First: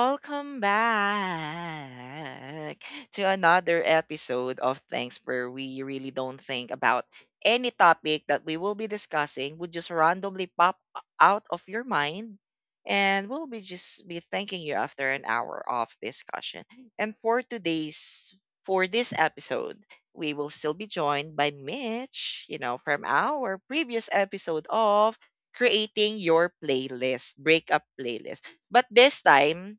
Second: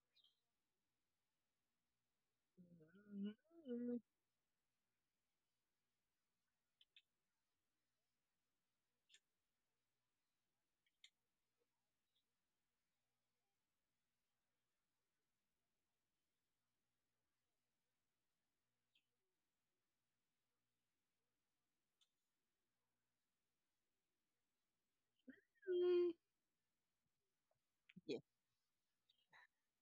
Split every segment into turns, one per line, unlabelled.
Welcome back to another episode of Thanks, where we really don't think about any topic that we will be discussing. Would just randomly pop out of your mind and we'll be just be thanking you after an hour of discussion. And for today's for this episode, we will still be joined by Mitch, you know, from our previous episode of
Mm-hmm.
creating your playlist, breakup
Yeah.
playlist. But this time,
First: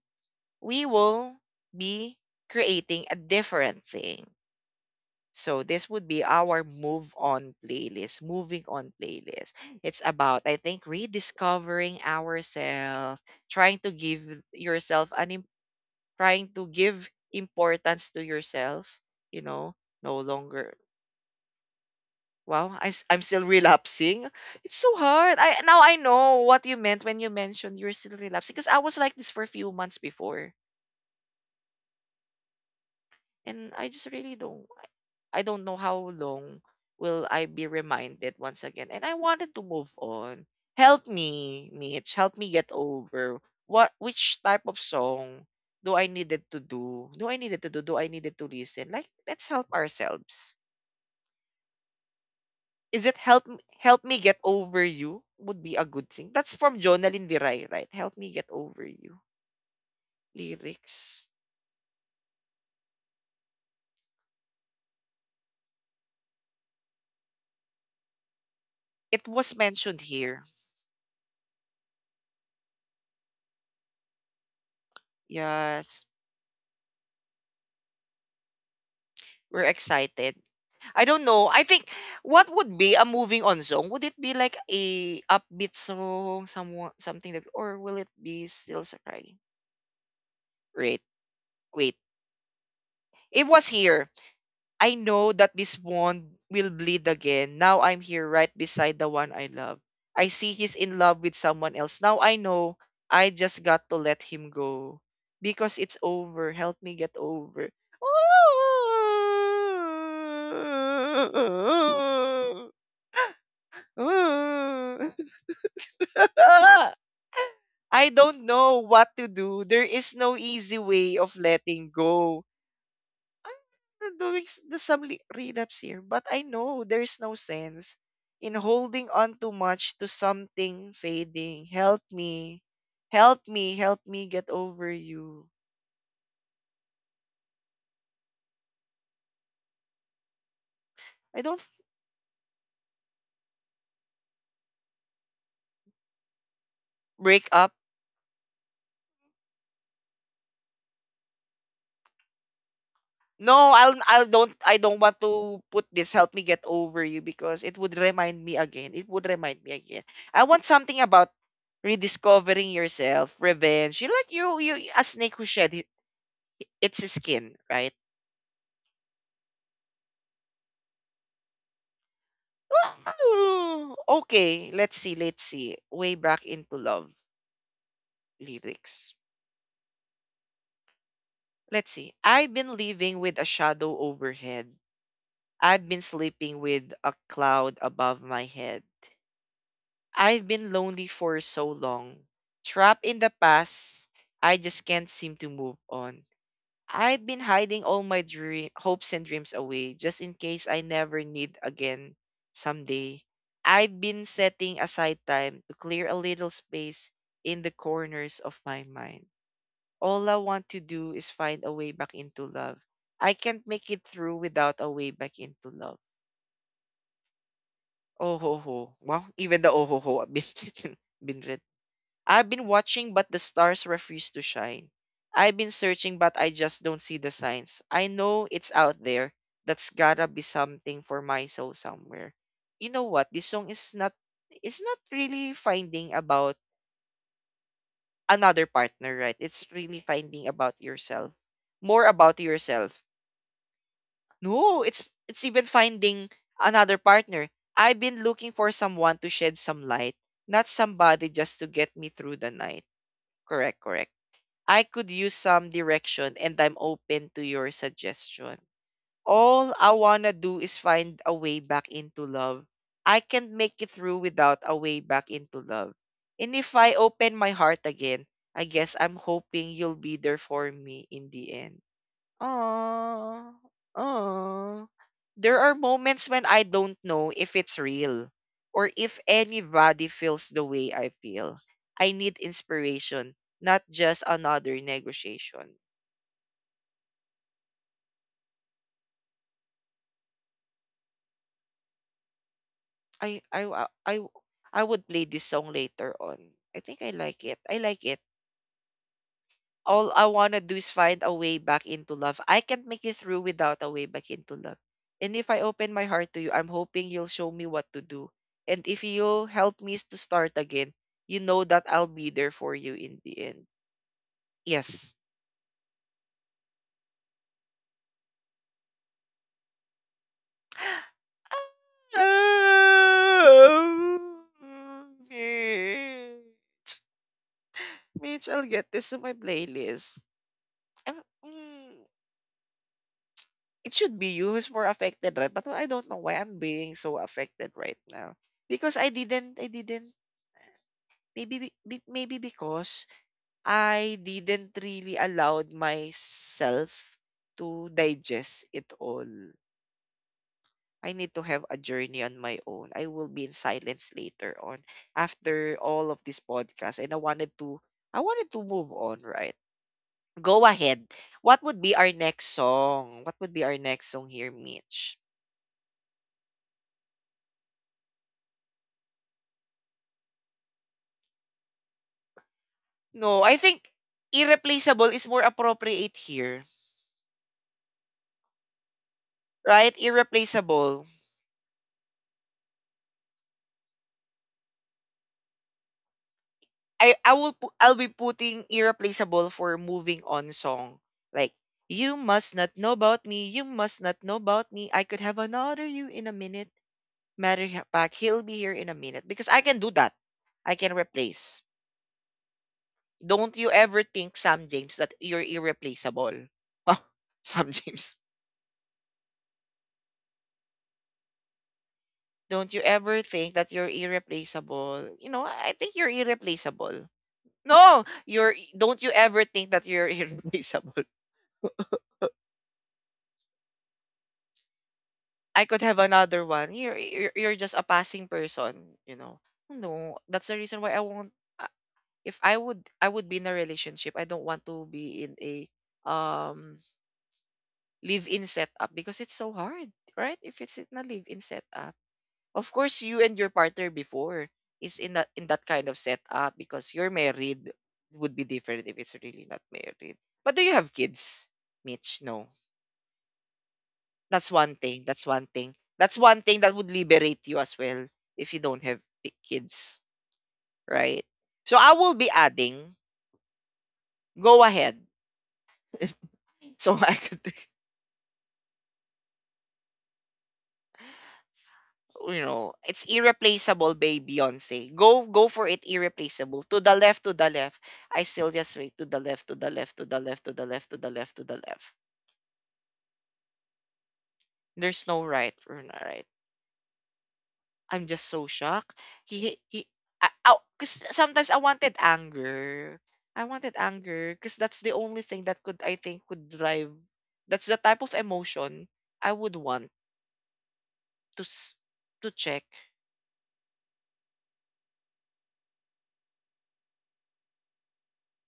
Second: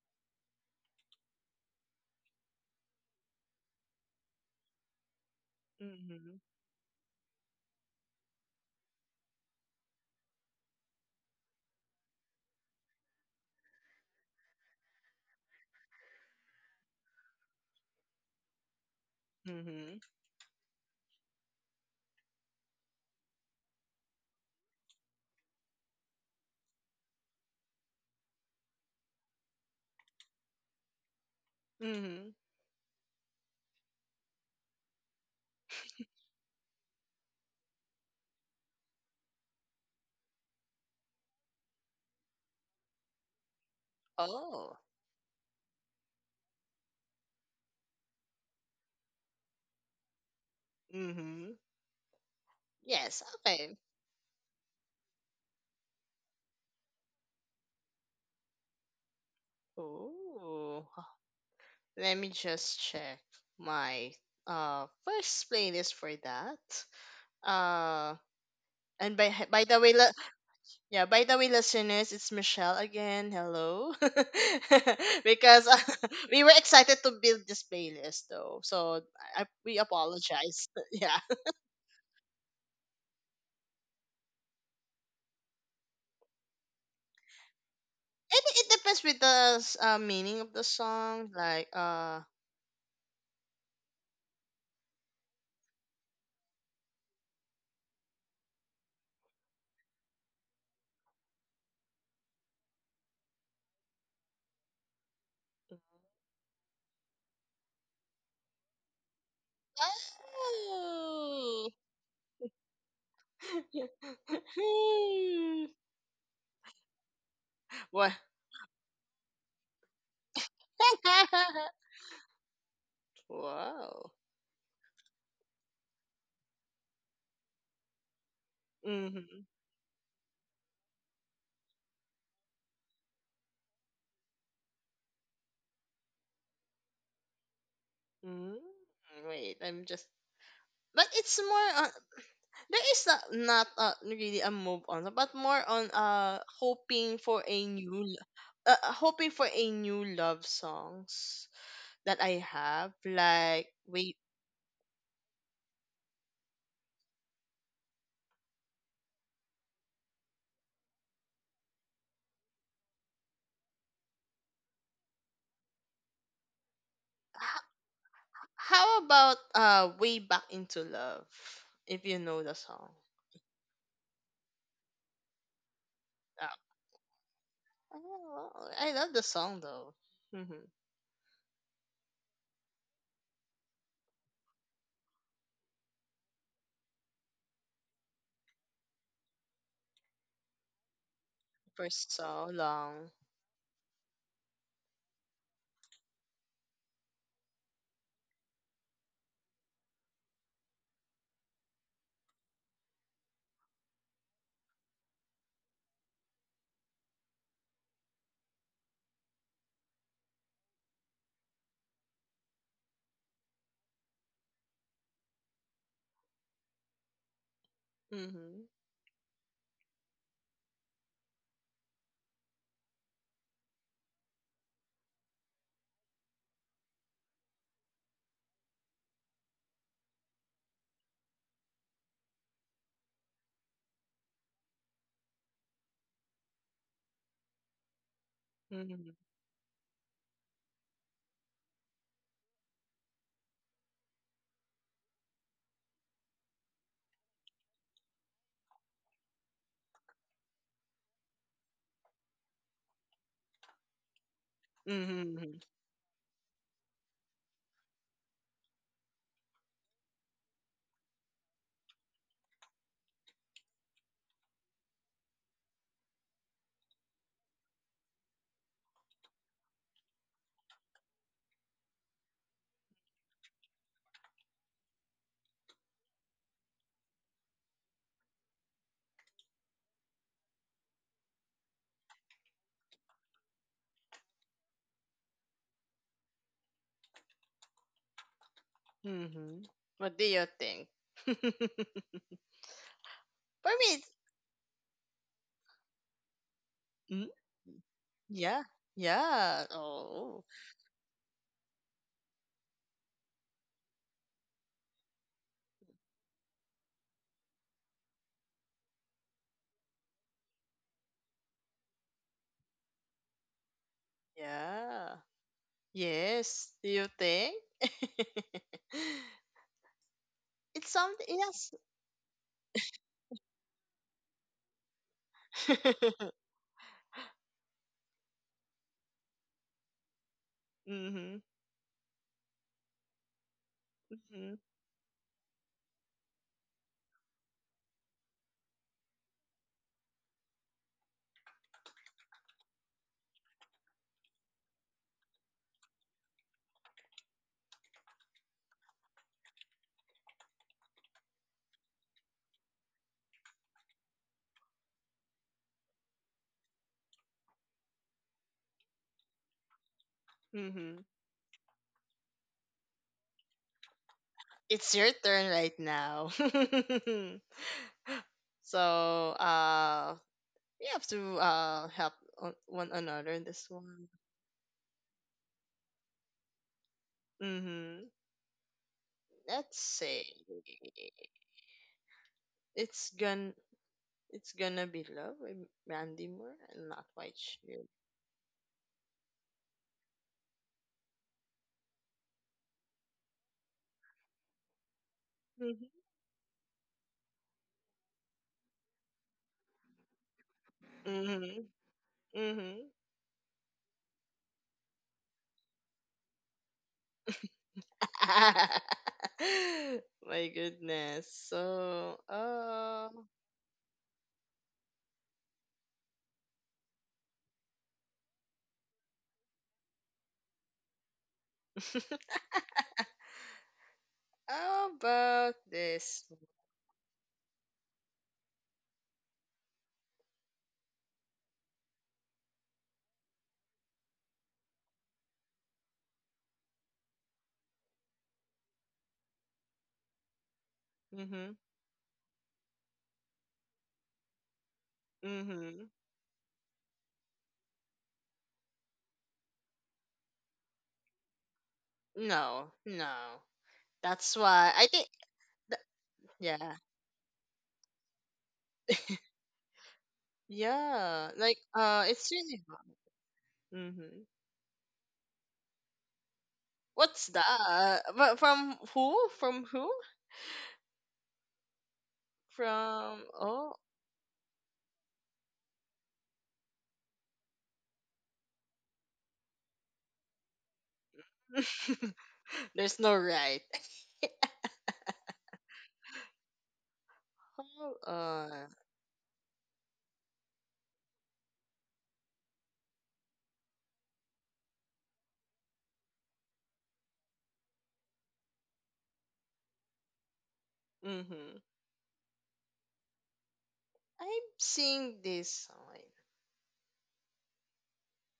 we will be creating a different thing. So this would be
Mm-hmm.
our move on playlist, moving on playlist. It's about, I think, rediscovering ourselves, trying to give yourself an im- trying to give importance to yourself, you know,
Mm-hmm.
no longer. Wow, I am still relapsing. It's so hard. I now I know what you meant when you mentioned you're still relapsing, because I was like this for a few months before,
Mm-hmm.
and I just really don't. I don't know how long will I be reminded once again, and I wanted to move on. Help me, Mitch. Help me get over what which type
Oh.
of song do I needed to do? Do I needed to do? Do I needed to listen? Like, let's help ourselves.
Mm-hmm.
Is it,
Yes. Okay.
help me get over you, would be a good thing. That's from Jonalyn Diray, right? Help me get over you.
Oh.
Lyrics.
Let me just check my first playlist for that. Uh. And
It
by
was
by the way,
mentioned here.
yeah, by the way, listeners, it's Michelle again. Hello, because
Yes.
we were excited to build this playlist, though. So
We're
we
excited.
apologize.
I
yeah,
don't know. I think, what would be a moving on song? Would it be like a upbeat song, someone something that, or will it
it,
be
it
still
depends with
surprising?
the meaning of the
Wait,
song. Like,
wait. It was here. I know that this wound will bleed again. Now I'm here right beside the one I love. I see he's in love with someone else. Now I know I just got to let him go because it's over. Help me get over.
oh, Hmm.
I
What?
don't know what to do. There is no easy way of letting go.
Wow.
I'm doing s- the some li- relapse here, but I know there's no sense in holding on
Mm-hmm.
too much to something fading. Help me. Help me get over you.
mm Wait, I'm just. But it's
I don't
more on. There is not really a move on, but more on hoping for
break
a
up.
new, hoping for a new love songs that I have. Like
No, I'll
wait,
I don't want to put this help me get over you, because it would remind me again. It would remind me again. I want something about rediscovering yourself, revenge. You, like, you, a snake who its skin, right?
how about Way Back Into Love? If you know the song.
Wow! Okay, let's see, let's see. Way back
Uh,
into love,
oh, I love
lyrics.
the song though. Mm-hmm.
Let's see. I've been living with a shadow overhead. I've been sleeping with a cloud above my head. I've been lonely for so
For
long.
so
Trapped
long.
in the past, I just can't seem to move on. I've been hiding all my dream hopes and dreams away, just in case I never need again someday. I've been setting aside time to clear a little space in the corners of my mind. All I want to do is find a way back into love. I can't make it through without a way back into love. Oh ho
Mm-hmm.
ho. Wow, even the oh ho ho. I've been read. I've been watching, but the stars refuse to shine. I've been searching, but I just don't see the signs. I know it's out there. That's gotta be something for my soul somewhere. You know what? This song is not it's not really finding about another
Mm-hmm.
partner, right? It's really finding about yourself. More about yourself. No, it's even finding another partner. I've been looking for someone to shed some light, not somebody just to get me through the night. Correct, correct. I could use
Mm-hmm.
some direction and I'm open to your suggestion. All I wanna do is find a way back into love. I can't make it through without a way back into love. And if I open my heart again, I guess I'm hoping you'll be there for me in the end. Aw, aw. There are moments when I don't know if it's real or if anybody feels the way I feel. I need inspiration, not just another negotiation.
Mm-hmm. What do you think?
I
For
I I
me, it's,
I I would play this song later on. I think I
mm,
like it. I like it.
yeah. Yeah.
All I
Oh.
want to do is find a way back into love. I can't make it through without a way back into love. And if I open my heart to you, I'm hoping you'll show me what to do. And if you'll help me to start again, you know that I'll be there for you in the end.
Yeah.
Yes.
Yes. Do you think? It's something yes.
Mitch, I'll get this to my playlist. Um,
Hmm.
mm, it should be you
Mm-hmm.
who's more affected, right? But I don't know why I'm being so affected right now, because I didn't. Maybe, maybe because I didn't really allowed myself to digest it all. I need to have a journey on my own. I will be in silence later on after all of this podcast, and I wanted to move on, right? Go
Mm-hmm.
ahead. What would be our next song? What would be our next song here,
It's your
Mitch?
turn right now. So, uh, we have to help one another
No,
in
I
this
think
one.
irreplaceable is more appropriate here,
Mm-hmm. Let's
right?
say
Irreplaceable.
it's gonna be love with Mandy Moore. I'm not quite sure.
I'll be putting irreplaceable for moving on song. Like, you must not know about me, you must not know about me. I could have another you in a minute. Pack, he'll be here in a minute because I can do that. I can
Mm-hmm.
replace.
Mm-hmm.
Don't you ever think, Sam James, that you're irreplaceable. Sam James.
My goodness. So,
Don't you ever think that you're irreplaceable. You know, I think you're irreplaceable. No, you're don't you ever think that you're irreplaceable.
how about
I could have
this?
another one. You're just a passing person, you know. No, that's the reason why I won't. Uh, if I would, I would be in a relationship. I don't want to be in a, um live-in setup because it's so hard, right? If it's in a live-in
Mm-hmm.
setup, of course you and your partner before is in that kind
Mm-hmm.
of setup because you're married, would be different if it's really not married. But do you have kids, Mitch? No.
No, no. That's
That's
why
one
I
thing,
think
that's one thing.
th-
That's one thing that
yeah.
would liberate you as well if you don't have kids, right?
Yeah. Like
So I will be
it's really
adding,
Mm-hmm.
go ahead. So I
What's
could
that? But from who? From who?
you know, it's
From oh
irreplaceable by Beyonce. Go for it, irreplaceable. To the left, to the left. I still just wait, to the left, to the left, to the left, to the left, to the left, to the left.
there's no right.
There's no right or not.
Hold
I'm just so
on.
shocked. He, I, ow, cause sometimes I wanted anger. I wanted anger because that's the only thing that could I think could drive. That's the type of emotion I would want to
Mm-hmm.
s- to check
I'm seeing this sign.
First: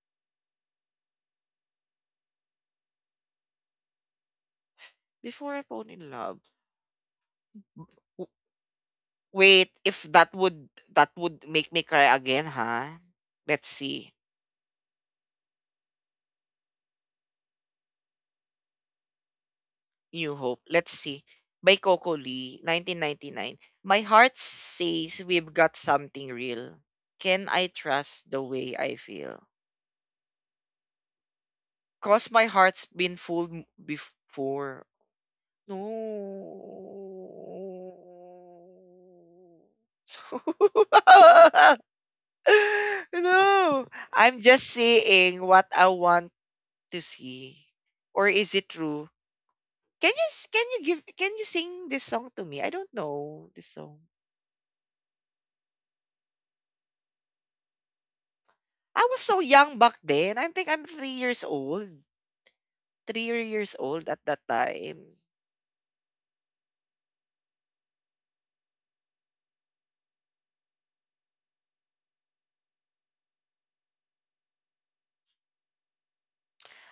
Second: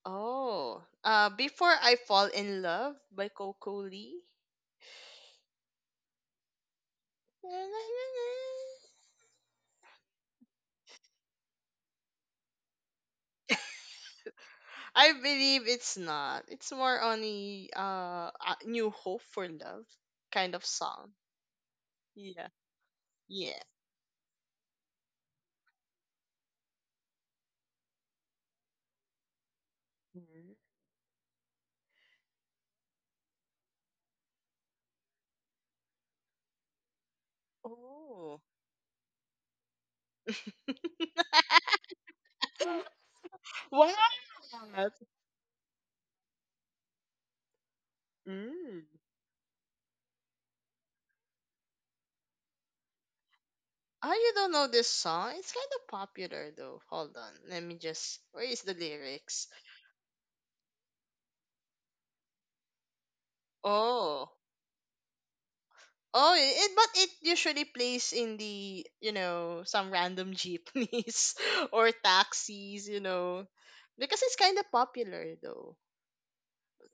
Oh. Before I Fall in Love by Coco Lee.
before I fall in love.
La, la, la,
W-
la.
Wait, if that would, that would make me cry again, huh? Let's see.
I believe it's not. It's more on a New Hope for Love
New
kind
Hope.
of
Let's
song.
see. By Coco
Yeah.
Lee, 1999.
Yeah.
My heart says we've got something real. Can I trust the way I feel?
Mm.
Cause my heart's been before. No.
Oh.
No.
What?
I'm just seeing what I want to see. Or is it
Mm.
true? Can you s- can you give can you sing this song to me? I don't know this song.
Oh, you don't know this song? It's kind of popular though. Hold on. Let me just. Where is the
I was so
lyrics?
young back then. I think I'm 3 years old. 3 years old at
Oh.
that time.
Oh, it, but it usually plays in the, you know, some random jeepneys or taxis, you know. Because it's kind of popular though.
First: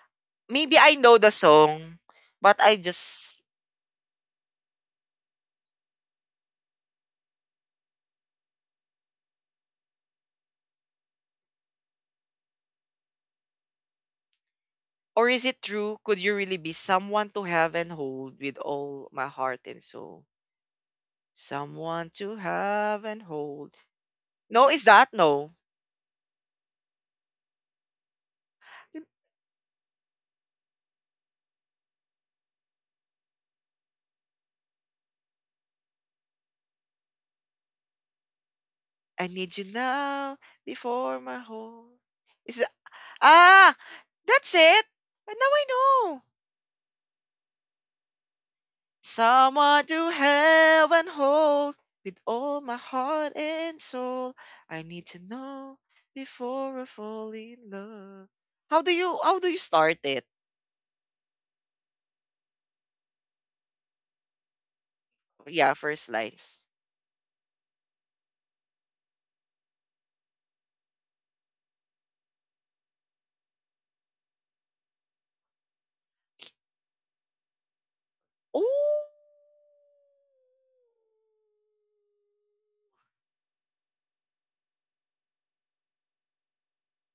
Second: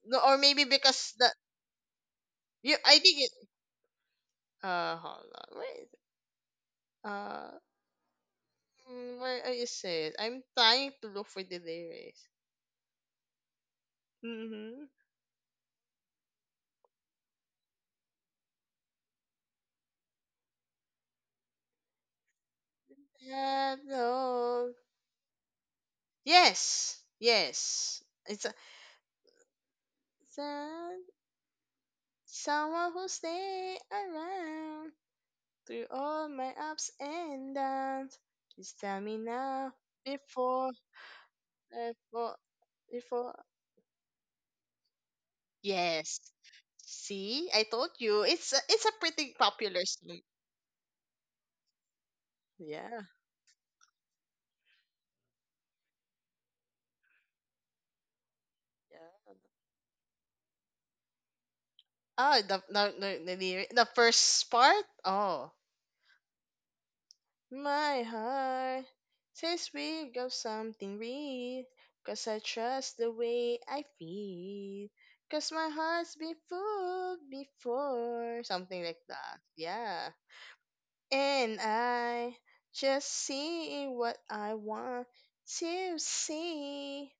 No, or maybe
Maybe I
because
know the
the
song, but I
you I think it
just.
hold on. Where is, it? uh Mm, where are you said? I'm trying to look for the lyrics. Mm-hmm.
Or is it true? Could you really be someone to have and hold with all my heart and soul? Someone to have and hold. No,
Hello.
is that no?
Yes. Yes. It's a, Some- someone who stay around through all my ups and downs. Please tell me
I need you
now
now
before
before my whole.
before
Is that,
before
ah? That's it. And now I
yes,
know.
see, I told you it's a pretty popular
Someone to
song.
have and hold with all my
Yeah.
heart and soul. I need to know before I fall in love.
Yeah.
How do you start it?
Oh the, the first part oh
Yeah, first lines.
my heart says we got something real, 'cause I trust the way I feel, 'cause my heart's been fooled before. Something like
Oh,
that. Yeah. And I just see what I want to see.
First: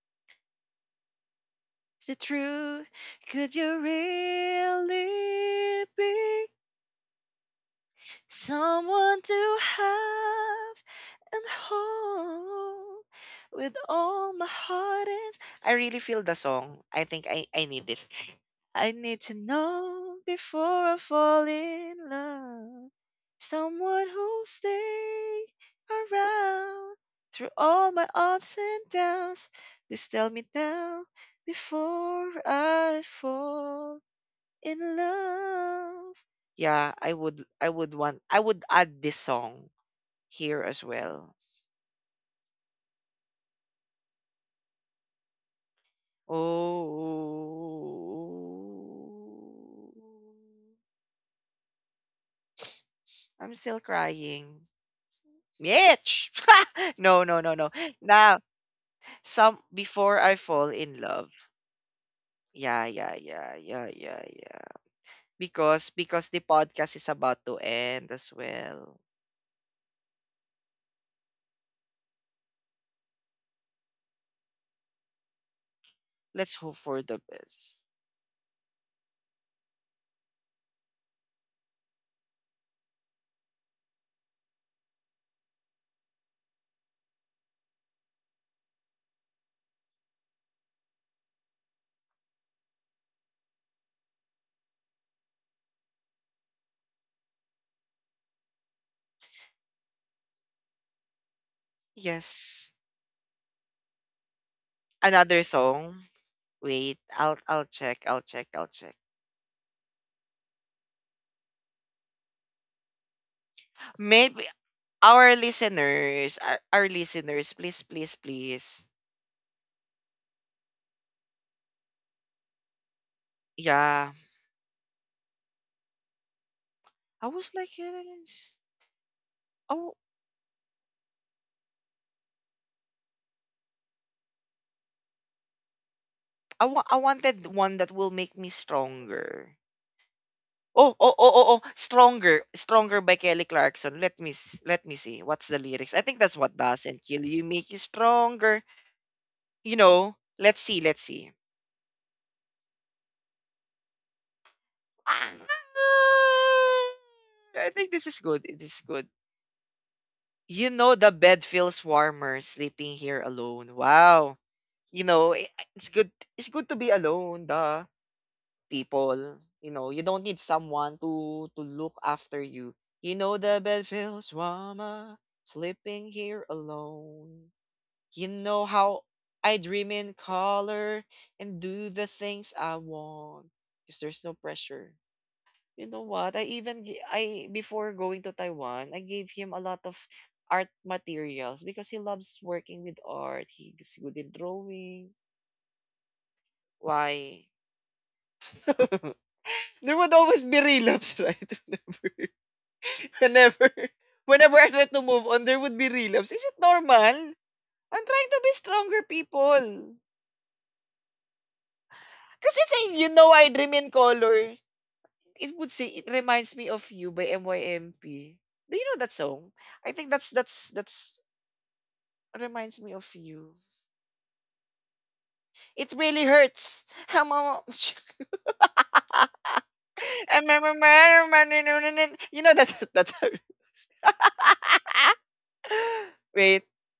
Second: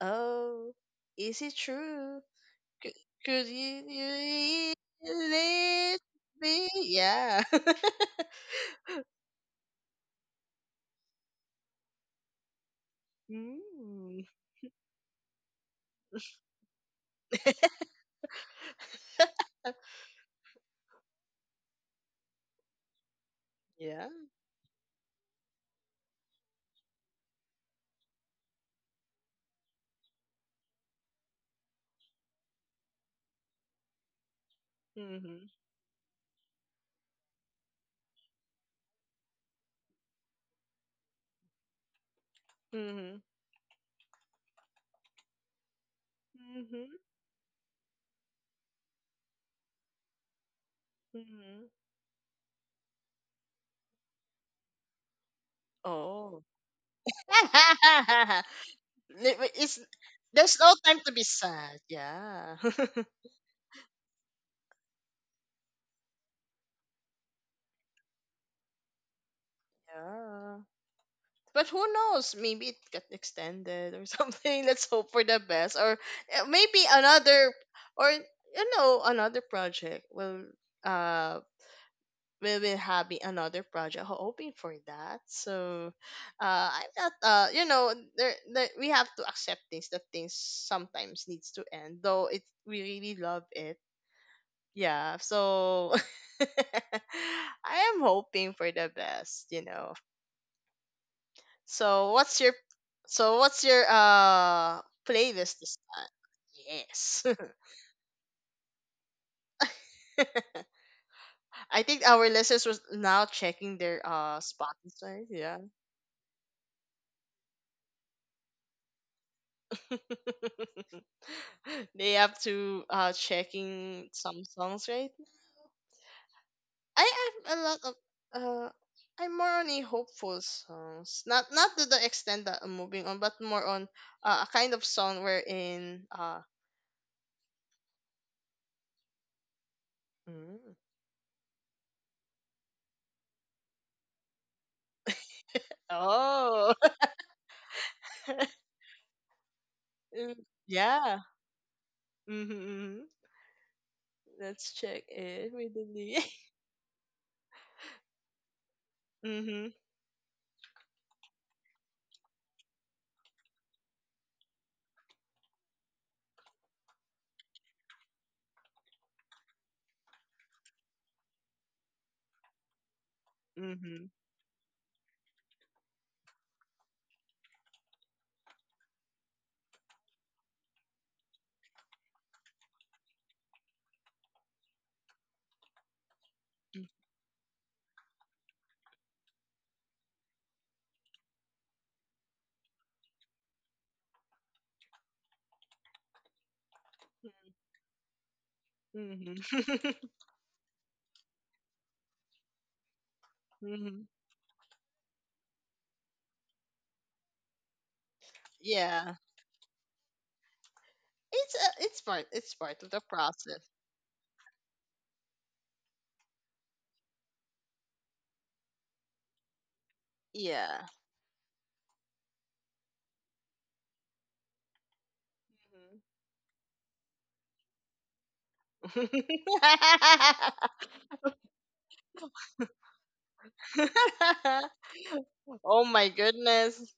Oh, is it
is it
true?
true?
Could, could
Could you
you
really
let
be
me? Yeah.
someone to have and hold with
Mm.
all my heart and, I really feel the song. I think I need this. I need to know before I fall in love.
Yeah.
Someone who'll stay around through all my ups and downs. Please tell me now before I fall in
Mhm.
love. Yeah, I would add this song here as well.
Mhm. Mhm.
Oh,
Mhm.
I'm still crying. Mitch.
Oh.
No, no. Now, some
It's
before I
there's
fall
no
in
time to be
love.
sad. Yeah.
Yeah. Because the podcast is about to end as well.
Yeah. But who knows? Maybe it got extended or something. Let's hope for the best. Or
Let's hope
maybe
for the
another,
best.
or you know, another project will uh. we will have another project hoping for that. So, I'm not, you know, there, we have to accept things that things sometimes needs to end, though it we really love it. Yeah, so I am hoping for the best, you know. So what's your,
Yes.
so what's your
Another
playlist this
song.
time?
Wait,
Yes,
I'll check. I'll check.
I think our listeners was now checking their
Maybe
Spotify.
our
Yeah.
listeners, our listeners, please, please, please.
They have to checking
Yeah.
some songs right. I
I was
have a
like,
lot
"Yeah,
of
that is-
uh I'm more on a
oh,
hopeful songs, not not to the extent that I'm moving on but more on a kind of song wherein
I wanted one that will make me stronger.
Mm.
Oh, Stronger, by Kelly Clarkson. Let me see. What's the lyrics? I think that's what
Oh
doesn't kill you make you stronger. You know,
Mm,
let's see, let's
yeah.
see.
Mm-hmm. Mm-hmm. Let's check it with the knee.
I think this is good. It is good.
Mm-hmm.
You know the bed feels warmer sleeping here alone. Wow. You know, i- it's good it's good to be alone, duh. People. You know, you don't need someone to look after you. You know the bed
Mm-hmm.
feels warmer, sleeping here alone. You know how I dream in color and do the things I want. Cause there's no pressure. You know what? I, before going to Taiwan, I gave him a lot of art materials because he loves working with art. He's good in drawing. Why? There
Mm-hmm.
would always be relapse, right? Whenever,
Mm-hmm.
whenever whenever I try to move on, there would be relapse. Is it normal? I'm trying to be stronger,
Yeah.
people.
It's part
Because
it's part
it's
of
a,
the
you know, I
process.
dream in color. It would say, it reminds me of you by MYMP. Do you know that song? I think that's, that's,
Yeah.
that's, reminds me of you. It
Mm.
really hurts. I'm a- You know that, that,
Oh my
Wait,
goodness.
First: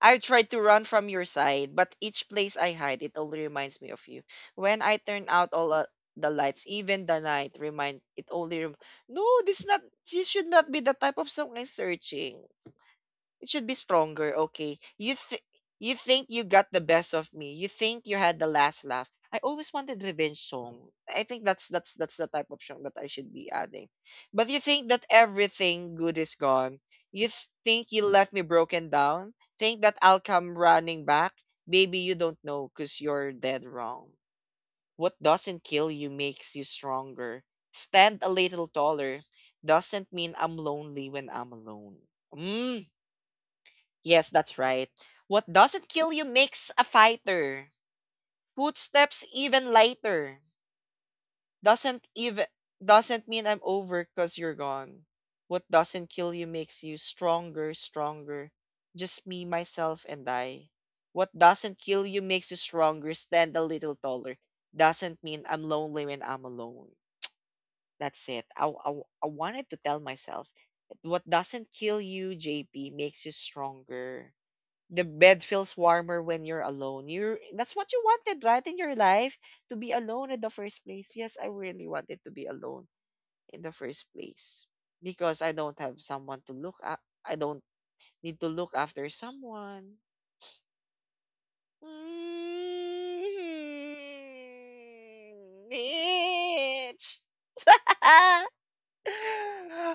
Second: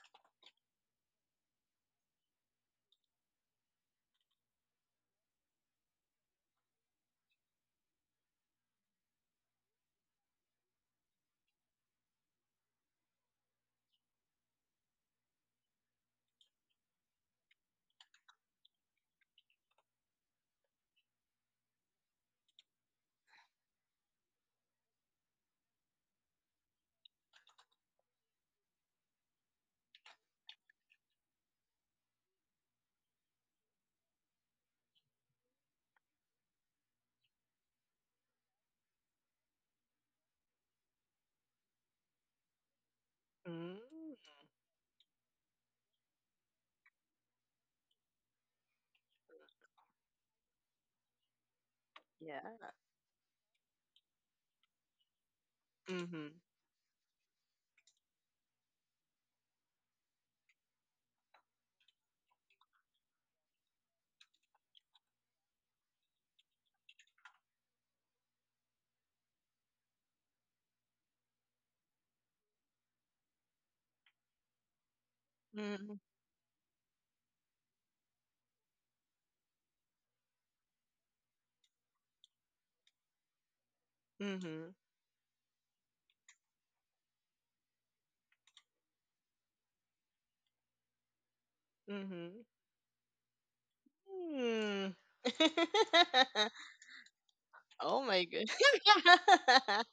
I tried to run from your side, but each place I hide, it only reminds me of you. When I turn out all the lights, even the night, remind it only. No, this not. This should not be the type of song I'm searching. It should be stronger, okay? You think you got the best of me. You think you had the last laugh. I always wanted revenge song. I think that's the type of song that I should be adding. But you think that everything good is gone. You think you left me broken down. Think that I'll come running back. Baby, you don't know cause you're dead wrong. What doesn't kill you makes you stronger. Stand a little taller, doesn't mean I'm lonely when I'm alone. Hmm.
Mm.
Yes, that's right. What doesn't kill you makes a fighter. Footsteps even lighter. Doesn't
Yeah.
even doesn't mean I'm over cause you're gone. What doesn't
Mm-hmm.
kill you makes you stronger, stronger. Just me, myself, and I. What doesn't kill you makes you stronger, stand a little taller. Doesn't mean I'm lonely when I'm alone. That's it. I wanted to tell myself what doesn't kill you, JP, makes you stronger, the bed feels
Mm-hmm.
warmer when you're alone. You're that's what you wanted, right, in your life to be alone in the first place. Yes, I really wanted to be alone in the first place
Mm-hmm.
because I don't have someone to look up. I don't need to look after someone.
Mm-hmm.
Mm,
Mm.
Mitch.
Oh my
ah,
good.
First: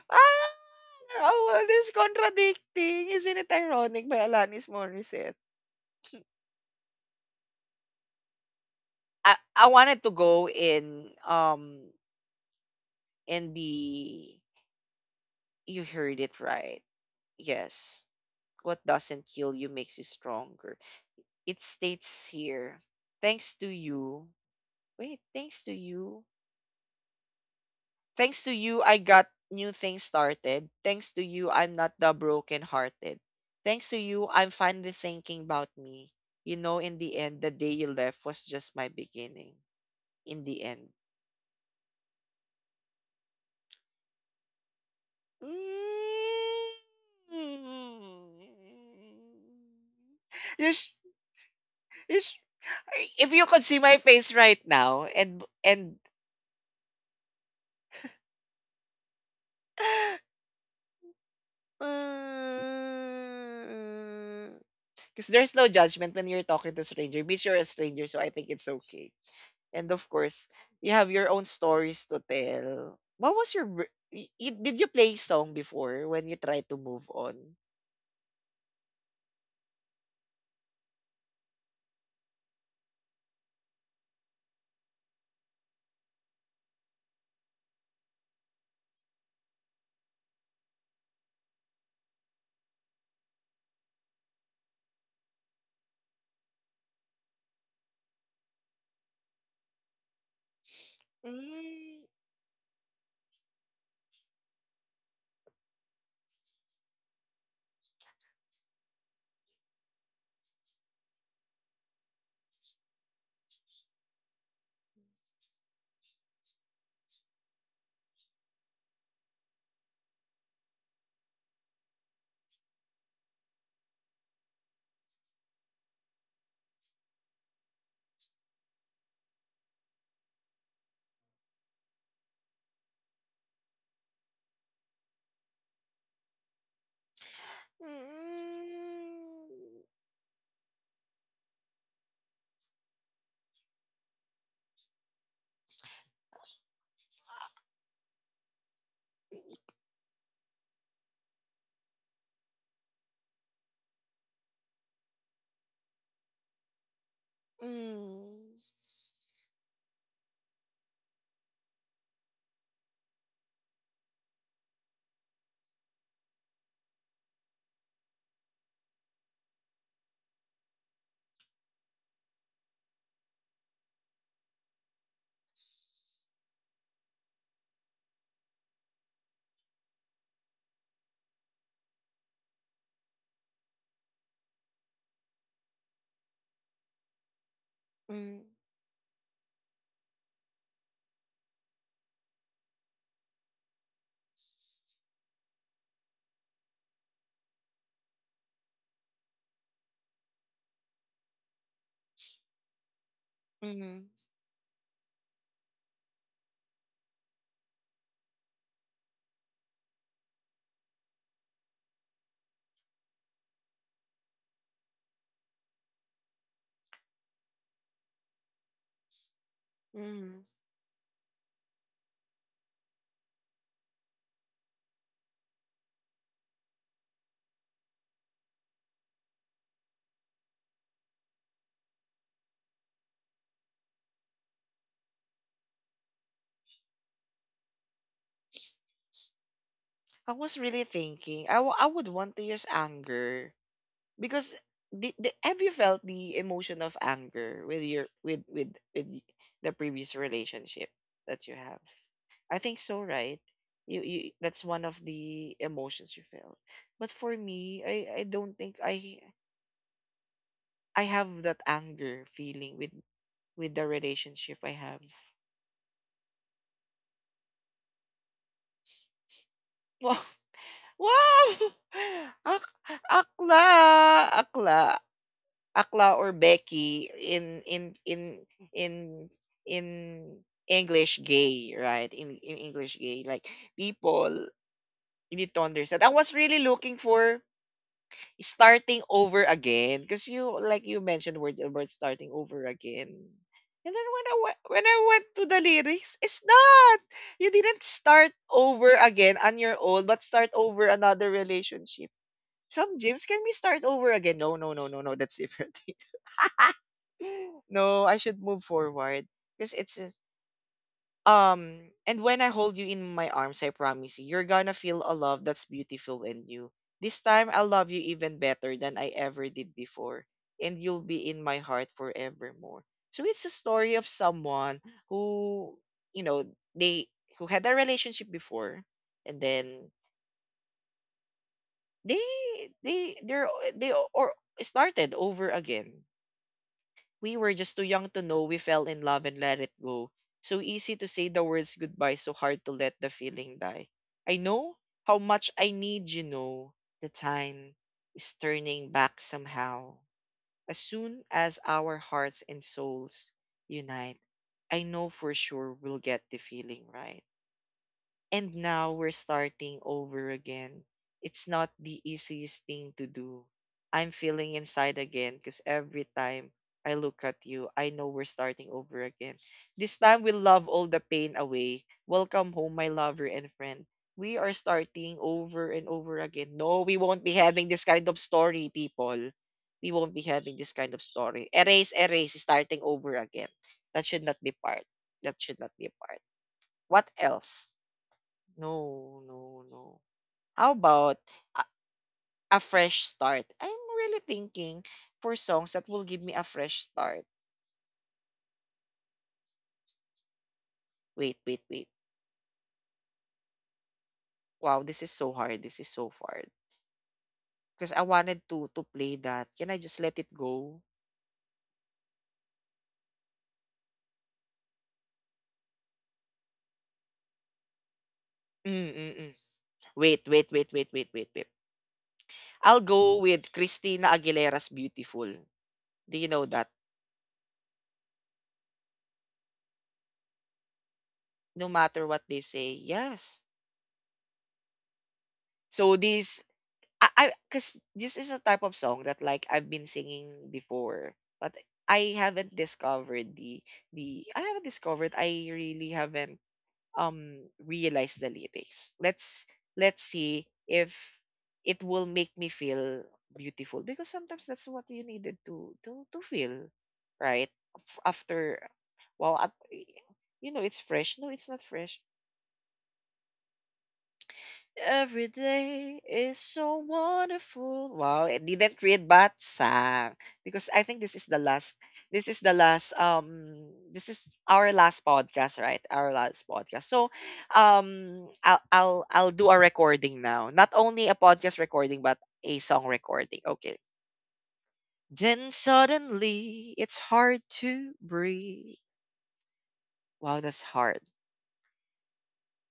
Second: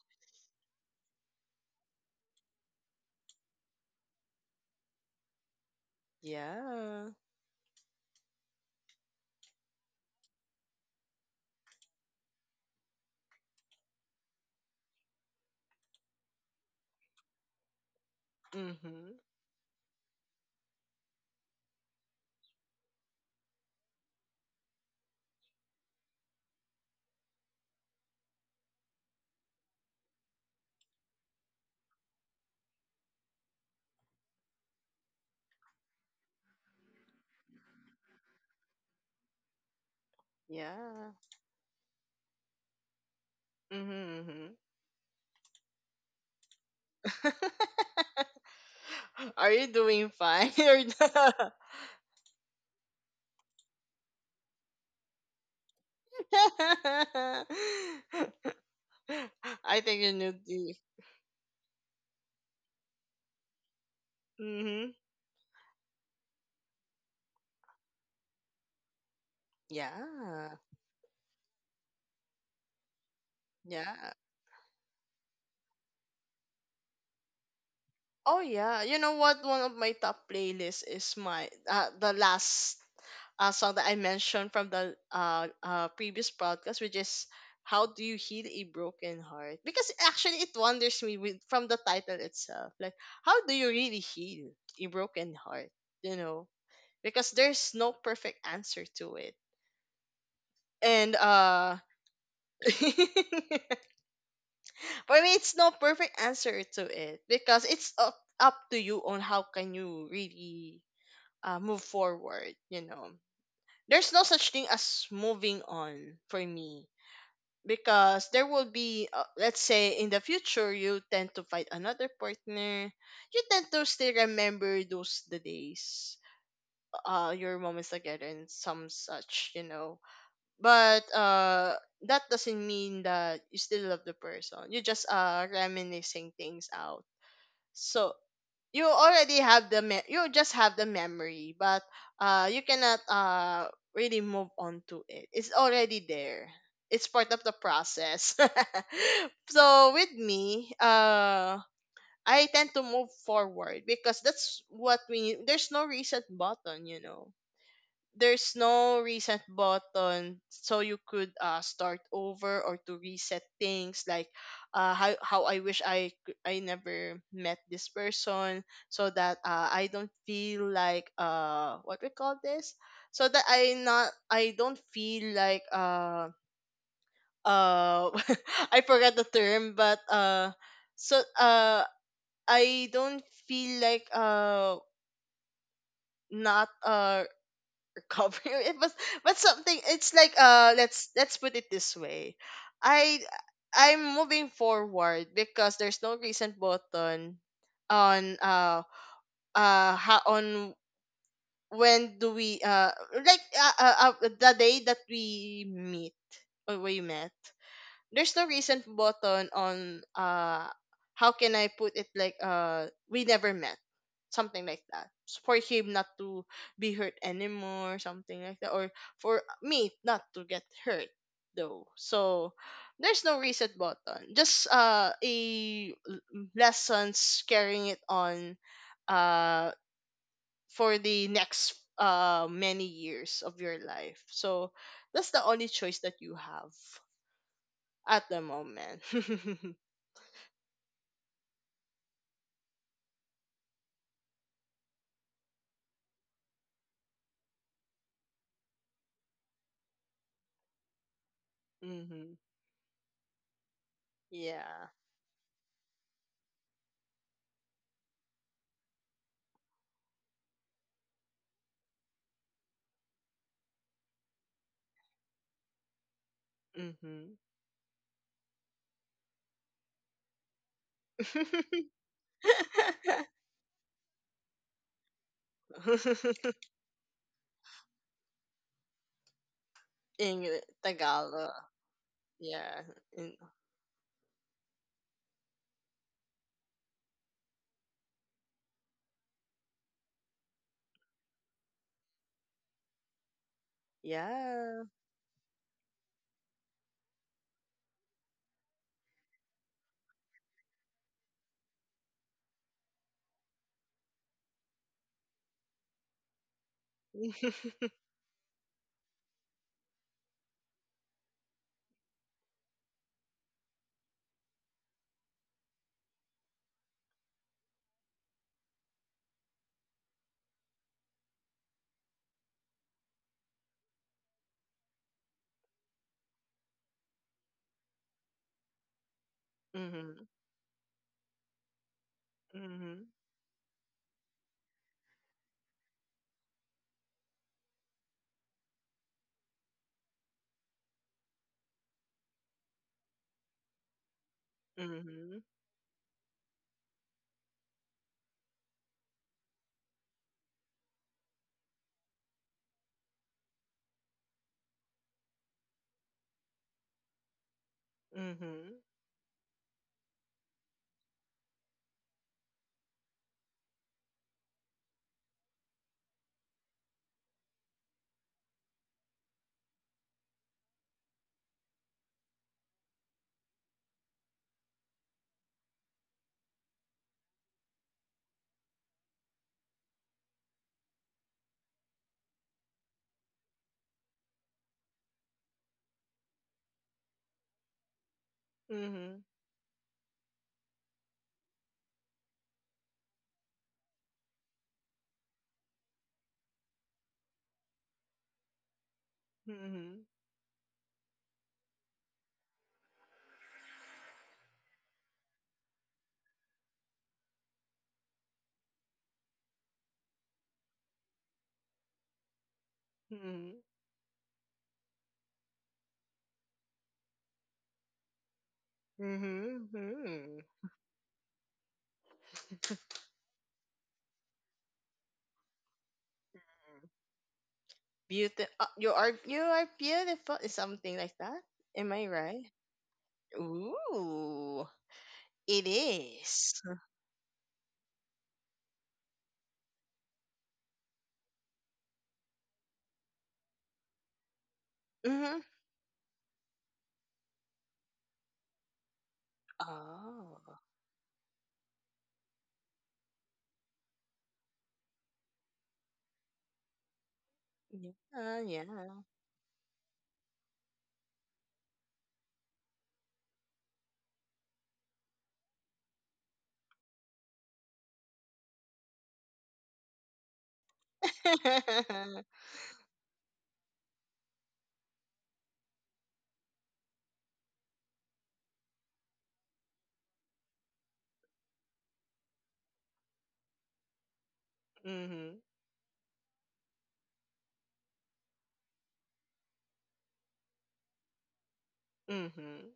oh, well, this contradicting. Isn't it ironic by Alanis Morissette?
Yeah.
I wanted to go in in the you heard it right. Yes. What
Mm-hmm.
doesn't kill you makes you stronger. It states here. Thanks to you. Wait, thanks to you. Thanks to you I got new things started. Thanks to you I'm not the broken hearted. Thanks to you I'm finally thinking about me. You know in the end the day you left was just my beginning. In the end.
Yeah. Mm-hmm.
Mm.
Are you doing fine
You
or
sh-
not?
you sh- if you could see my face right now and
I think you need the. Mm-hmm.
because there's no judgment when you're talking to stranger means you're a stranger so I think it's okay. And of course
Yeah.
you have your own stories to tell. What was your br-
Yeah.
y- y- Did you play song before when you try to move on?
Oh yeah, you know what? One of my top playlists is my the last song that I mentioned from the previous podcast, which is "How Do You Heal a Broken Heart?" Because actually, it wonders me with from the title itself, like how do you really heal a broken heart? You know, because there's no perfect answer to it, and
Mm,
for me, it's no perfect answer to it because it's up to you on how can you really move forward, you know, there's no such thing as moving on for me, because there will be let's say in the future you tend to find another partner, you tend to still remember those the days, your moments together and some such, you know, but that doesn't mean that you still love the person, you just reminiscing things out. So
mm.
you just have the memory, but you cannot really move on to it, it's already there, it's part of the process. So with me, I tend to move forward because that's what we there's no reset button, you know, there's
Mm.
no reset button, so you could start over or to reset things like how I wish I never met this person, so that I don't feel like what we call this, so that I don't feel like uh I forgot the term, but so uh I don't feel like not cover
Mm.
it was, but something it's like let's put it this way, i I'm moving forward because there's no recent button on how on when do we like
Mm.
the day that we meet or we met, there's no recent button on how can I put it, like we never met, something like that. For him not to be hurt anymore, something like that, or for me not to
Mm.
get hurt though. So there's no reset button, just lessons carrying it on uh for the next many years of your life. So that's the only choice that you have at the moment.
I was really thinking. I would want to use anger because have you felt the emotion of anger with your with y- the previous relationship that you have?
Hmm.
I think so, right? You, that's one
Yeah.
of the emotions you felt. But for me, I don't think I have that anger feeling with the relationship I have.
Hmm.
Wow! Ak akla, akla, akla or Becky in in
English,
English
Tagalog.
gay, right? In
Yeah.
English gay,
In-
like people need to understand. I was really looking for starting over again because you like you mentioned word the word starting over again. And then
yeah.
when I went to the lyrics, it's not. You didn't start over again on your own, but start over another relationship, some gyms, can we start over again? No, no, no, no, no. That's different. No, I should move forward because it's just. And when I hold you in my arms, I promise you, you're gonna feel a love that's beautiful and new. This time, I'll love you even better than I ever did before, and you'll be in my heart forevermore. So it's a story of someone who, you know, they who had a relationship before, and then
Hmm.
they
Hmm.
they they're they or started over again. We were just too young to know we fell in love and let it go. So easy to say the words goodbye, so hard to let the feeling die. I know
Hmm.
how
Hmm.
much I need you know. The time is turning back somehow. As soon as our hearts and souls unite, I know for sure we'll get the feeling right. And
Hmm.
now we're starting over again. It's not the easiest thing to do. I'm feeling inside again because every time I look at you, I know we're starting over again. This time we'll love all the pain away. Welcome home, my lover and friend. We are starting over and over again. No, we won't be having this kind of story, people. We won't be having this kind of story. Erase, erase, starting over again. That should not be part. That should not be a part. What else?
Hmm.
No, no, no. How about a, a fresh start? I'm really thinking for songs that will give me a fresh start. Wait, wait, wait. Wow, this is so hard. This is so hard. Because I wanted to play that. Can I just let it go?
Mm-hmm.
Mm-mm-mm. Wait,
Mm-hmm.
wait, wait, wait, wait, wait, wait. I'll go with Christina Aguilera's Beautiful. Do you know that?
Beauty. You are you are beautiful. Is something like that?
No
Am I
matter what they
right?
say, yes.
Ooh, it
So this
is.
I, because this is a type of song that like I've been singing before, but I haven't discovered the I haven't discovered, I
Mm-hmm.
really haven't realized the lyrics. Let's
Oh.
see if it will make me feel beautiful because sometimes that's what you needed to feel, right?
Yeah, yeah.
After well, at, you know it's fresh. No, it's not fresh. Every day is so wonderful. Wow, I didn't read but sang because I think this is the last this is our last podcast, right? Our last podcast. So I'll do a recording now. Not only a podcast recording but a song recording. Okay.
Mhm.
Then suddenly it's hard to breathe. Wow, that's hard.
Mhm.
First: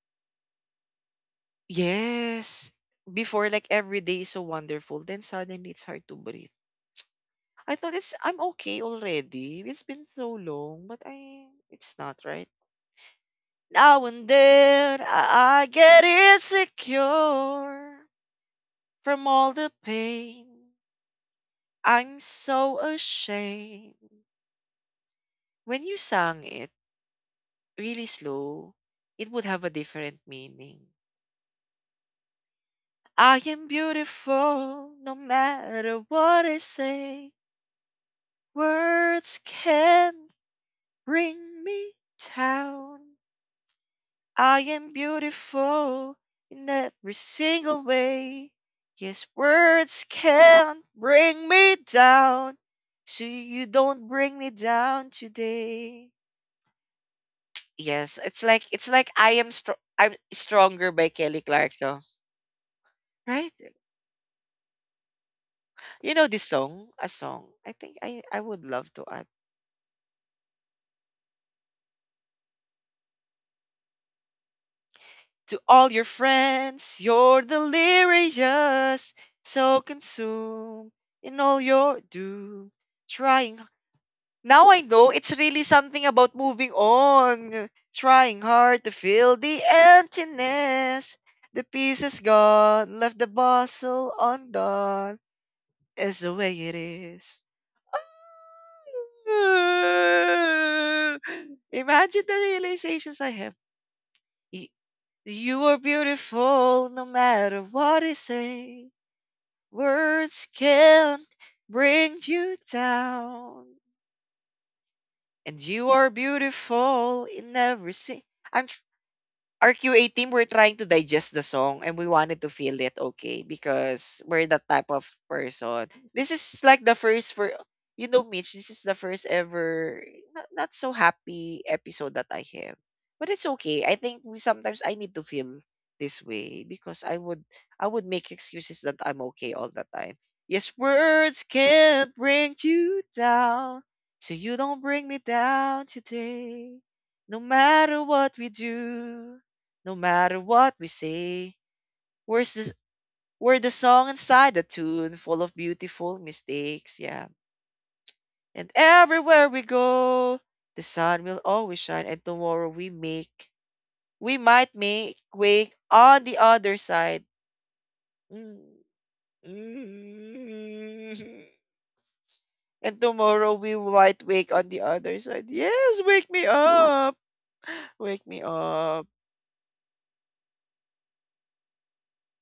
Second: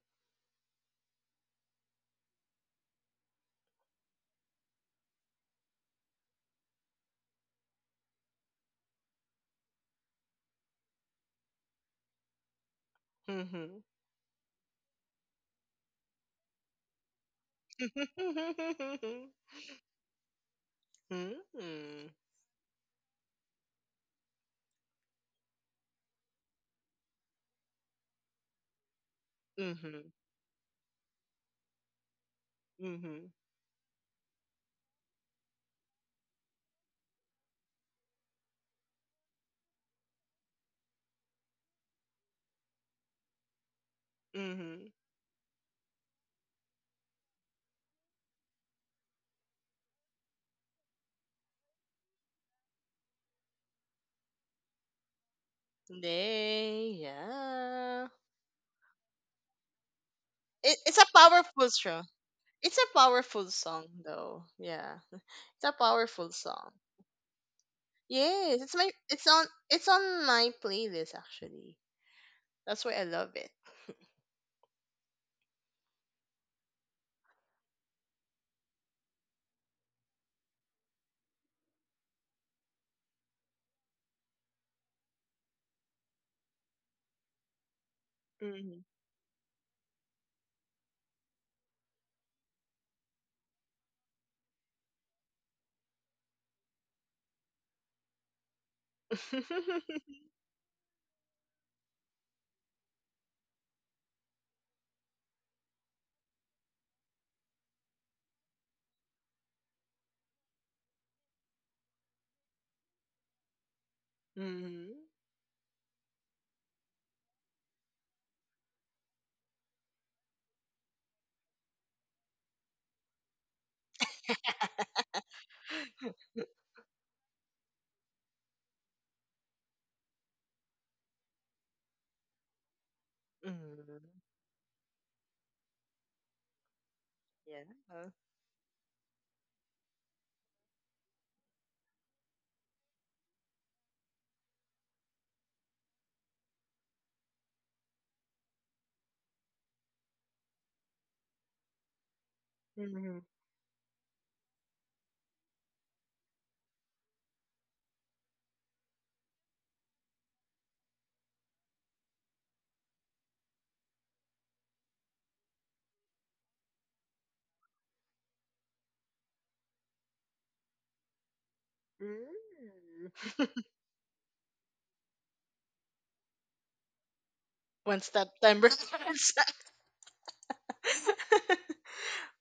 Yes. Before like every day is so wonderful, then suddenly it's hard to breathe. I thought it's I'm okay already. It's been so long, but I it's not right.
Mhm.
Now and then I get insecure from all the pain.
Mhm.
I'm so ashamed. When you sang it really slow, it would have a
Mhm.
different meaning.
Mhm.
I am beautiful no matter what I say. Words can bring me down. I
Mhm.
am beautiful in every single way. Yes, words can't bring me down. So you don't bring me down today.
They, yeah.
Yes, it's like I'm
It,
stronger
it's a
by Kelly
powerful
Clarkson.
song. It's a powerful
Right?
song though. Yeah. It's a
You know
powerful
this
song.
song, a song. I think I
Yes,
would
it's my
love to add
it's on my playlist actually. That's why I love it.
to all your friends. You're delirious, so consumed in all your doom, trying. Now I know it's really something about moving on, trying hard
Mhm.
to fill the emptiness. The piece is gone, left the bustle undone. It's the way it is. Imagine the realizations I have. Y- You are beautiful no matter what I say. Words can't bring you down.
Mhm. Mhm.
And you are beautiful in every scene. I'm, our QA team were trying to digest the song and we wanted to feel it okay because we're that type of person. This is like the first for you know Mitch, this is the first ever not so happy episode that I have. But it's okay. I think we sometimes I need to feel this way because
Yeah.
I would make excuses that I'm okay all the time. Yes, words can't bring you down. So you don't bring me down today. No matter what we do. No matter what we say, where's the,
Mhm.
we're the song inside the tune, full of beautiful mistakes. Yeah. And everywhere we go, the sun will always shine, and we might make wake on the other side. Mm, mm.
Mm.
And tomorrow we might wake on the other side. Yes, wake me up.
One
Wake
step
me
timers.
up.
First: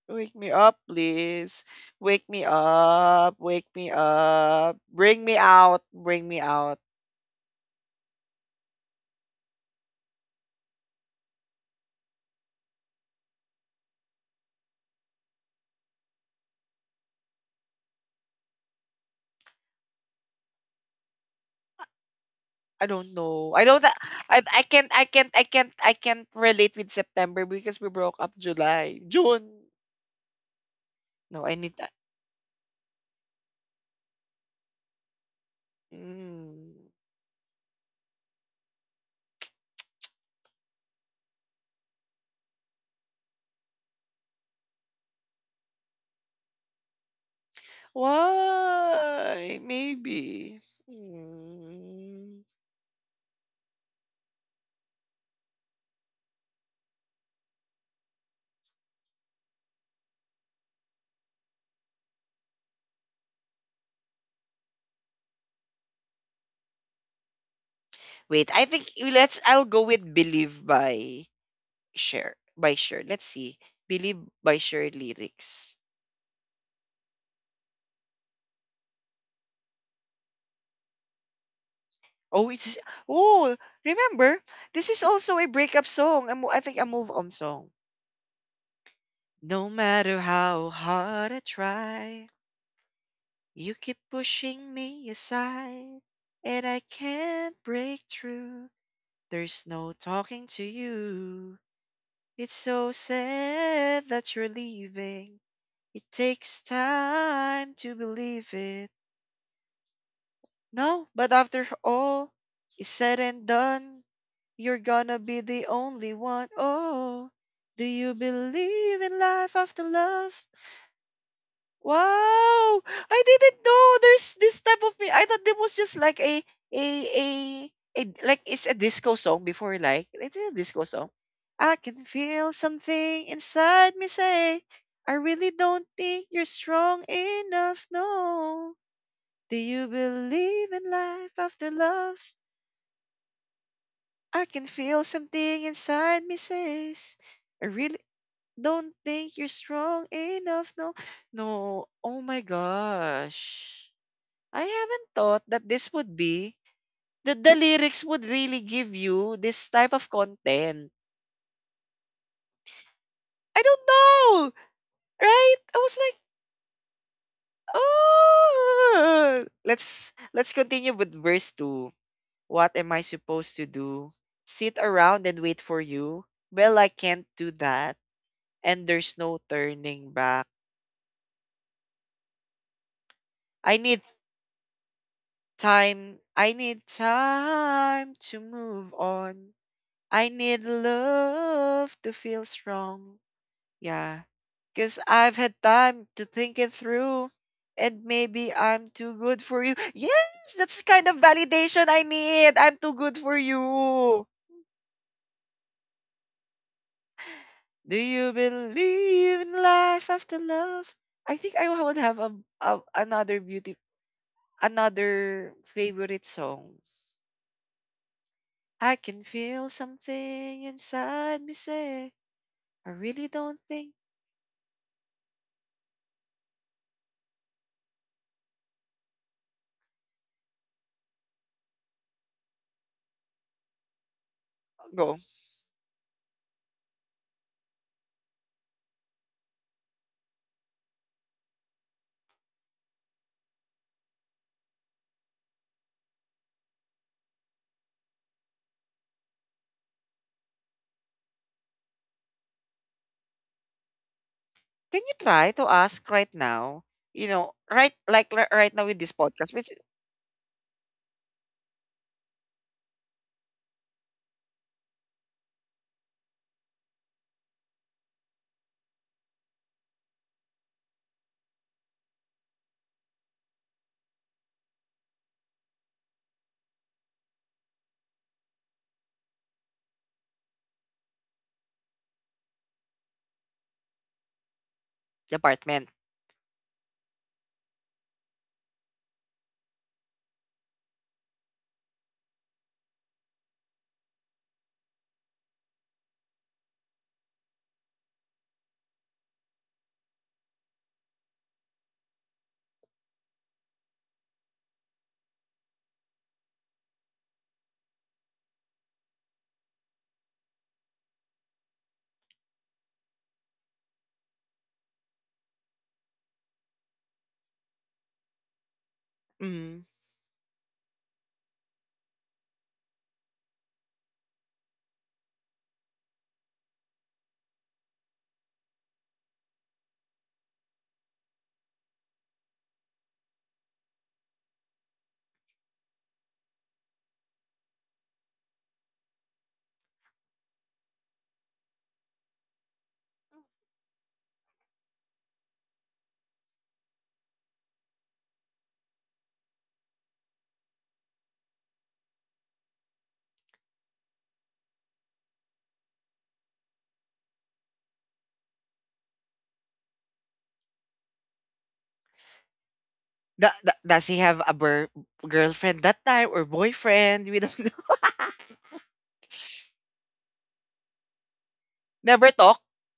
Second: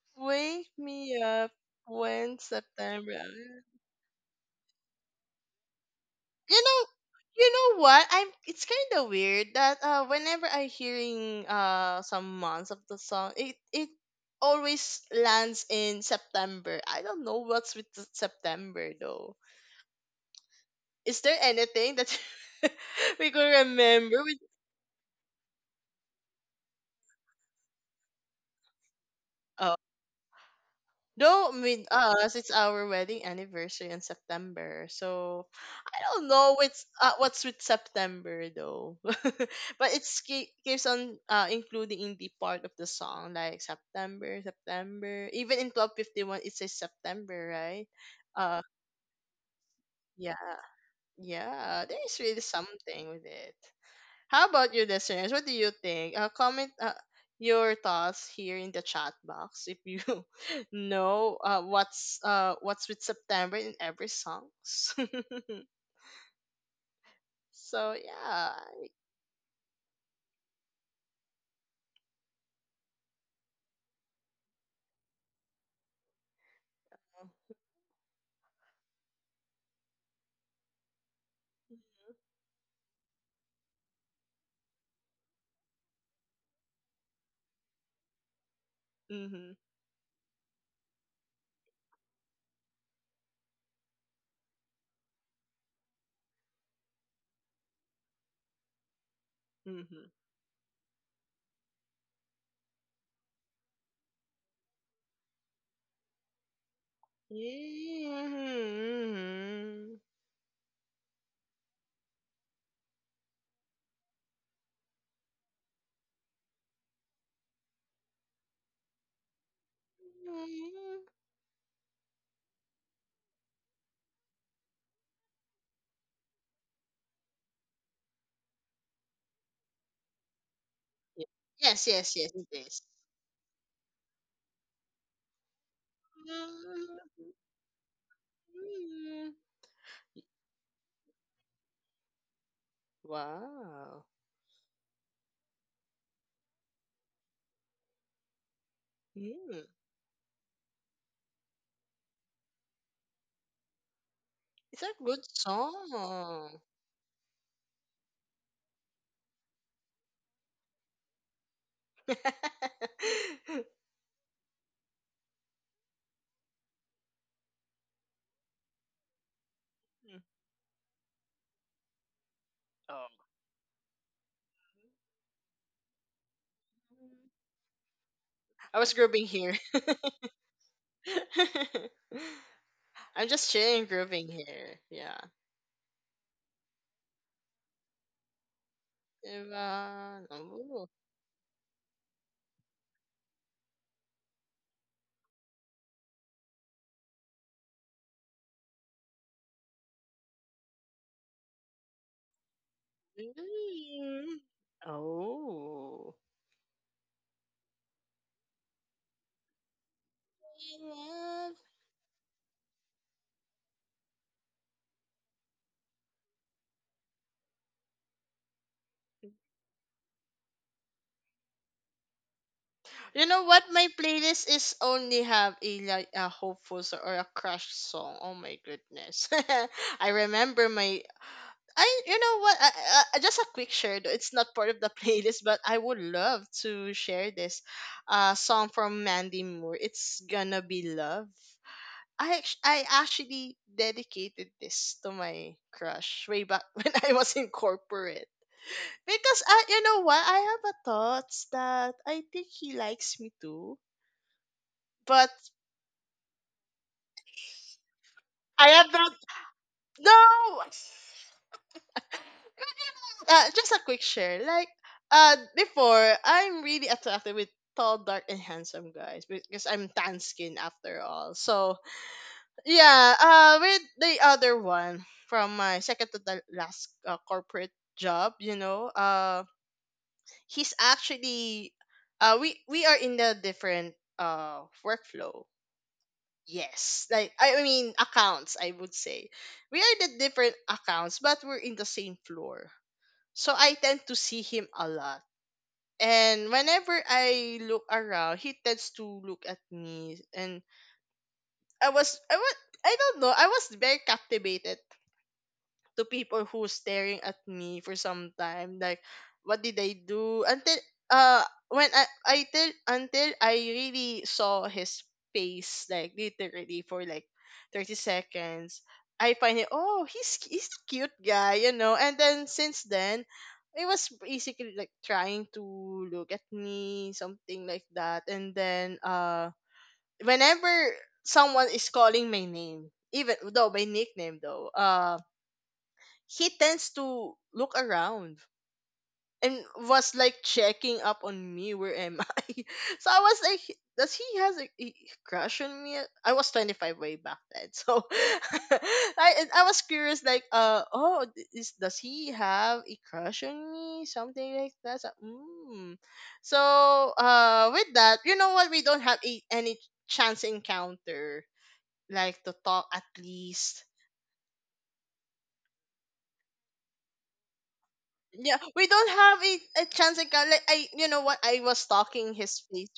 Wake me
Wake
up,
me up
please. Wake me
when September.
up. Wake me up. Bring me out. Bring me
You
out.
know, you know what I'm it's kind of weird that whenever I hearing some months of the song, it always lands in September. I don't know what's with the September though. Is there anything that
I don't
we
know.
could
I don't I
remember with.
I can't relate with September because we broke up July. June. No, I
Though
need that.
with us, it's our wedding anniversary in September, so I don't know
Mm.
what's with September though. But it's keeps on including in the part of the song like September, September. Even in 12:51, it says September, right? Uh,
Why?
yeah,
Maybe.
yeah. There is really
Mm.
something with it. How about you, listeners? What do you think? Comment your thoughts here in the chat box if you know what's with September in every songs. So yeah.
Wait, I think let's I'll go with Believe by Cher. Let's see. Believe by Cher lyrics. Oh, oh, remember, this is also a breakup song. I think a move on song.
Mm-hmm.
No matter how hard I try, you keep pushing me aside, and I can't break through. There's
Mm-hmm.
no
Mm-hmm.
talking to you. It's so sad that you're leaving. It takes time to believe it. No, but after all, is said and done. You're gonna be the only one. Oh, do you believe in life after love? Wow! I didn't know there's this type of me. I thought it was just like a a, a like it's a disco song before, like it's a disco song.
Yeah.
I
Yes,
can
yes, yes, it
feel
is.
something inside me say, I really don't think you're strong
Mm-hmm.
enough. No. Do you believe in life after love?
Wow.
I can feel something inside me says, I really don't think you're
Mm.
strong enough. No, no. Oh my gosh. I
It's a
haven't
good
thought that this would be,
song.
that the lyrics would really give you this type of content. I don't know, right? I was like, oh. Let's continue with verse two. What am I
Oh,
supposed to do? Sit around and wait for you? Well, I can't do that,
I
and
was
there's
grooving
no
here.
turning back.
I'm just
I
chilling,
need
grooving here. Yeah.
time. I need time to move on.
Ivan.
I need
Oh.
love to feel strong. Yeah. Because I've had time to think it through. And maybe I'm too good for you. Yes, that's the kind of validation I need. I'm too good for you.
Mm. Oh.
Do you believe in life after love? I think I would have a another beauty, another favorite song. I can feel something inside me say, I
You
really
know
don't
what? My
think.
playlist is only have a like a hopeful or a crush song. Oh my goodness. I remember my I you know what? I- just a quick share, though. It's not part of the
Go.
playlist, but I would love to share this song from Mandy Moore. It's gonna be love. I actually dedicated this to my crush way back when I was in corporate. Because I, you know what, I have a thoughts that I think he likes me too,
Can you
but
try to ask right now? You know, right right
I
now with
have
this
not.
podcast, with
No, just a quick share. Like, before I'm really attracted with tall, dark, and handsome guys because I'm tan skin after all. So, yeah, with the other one from my second to the last corporate job, you know, he's actually, we are in the different
the
workflow.
apartment.
Yes, like I mean accounts, I would say we are the different accounts, but we're in the same floor. So I tend to see him a lot, and whenever I look around, he tends to look at me, and I was I don't know. I was very captivated to people who's staring at me for some time, like what did I do, until uh when I till until I really saw his face, like literally for like 30 seconds. I find it,
Mm.
oh, he's a cute guy, you know. And then since then it was basically like trying to look at me, something like that. And then whenever someone is calling my name, even though my nickname though, he tends to look around and was like checking up on me, where am I? So I was like, does he has a crush on me? I was 25-way back then, so I was curious, like oh, does he have a crush on me, something like that? So, mm. So with that, you know what, we don't have any chance encounter, like to talk at
Da, da,
least.
does he have a girlfriend that time or boyfriend? We don't know.
Yeah, we don't have a chance encounter. Like, I, you know what? I was
Never
stalking his
talk.
face.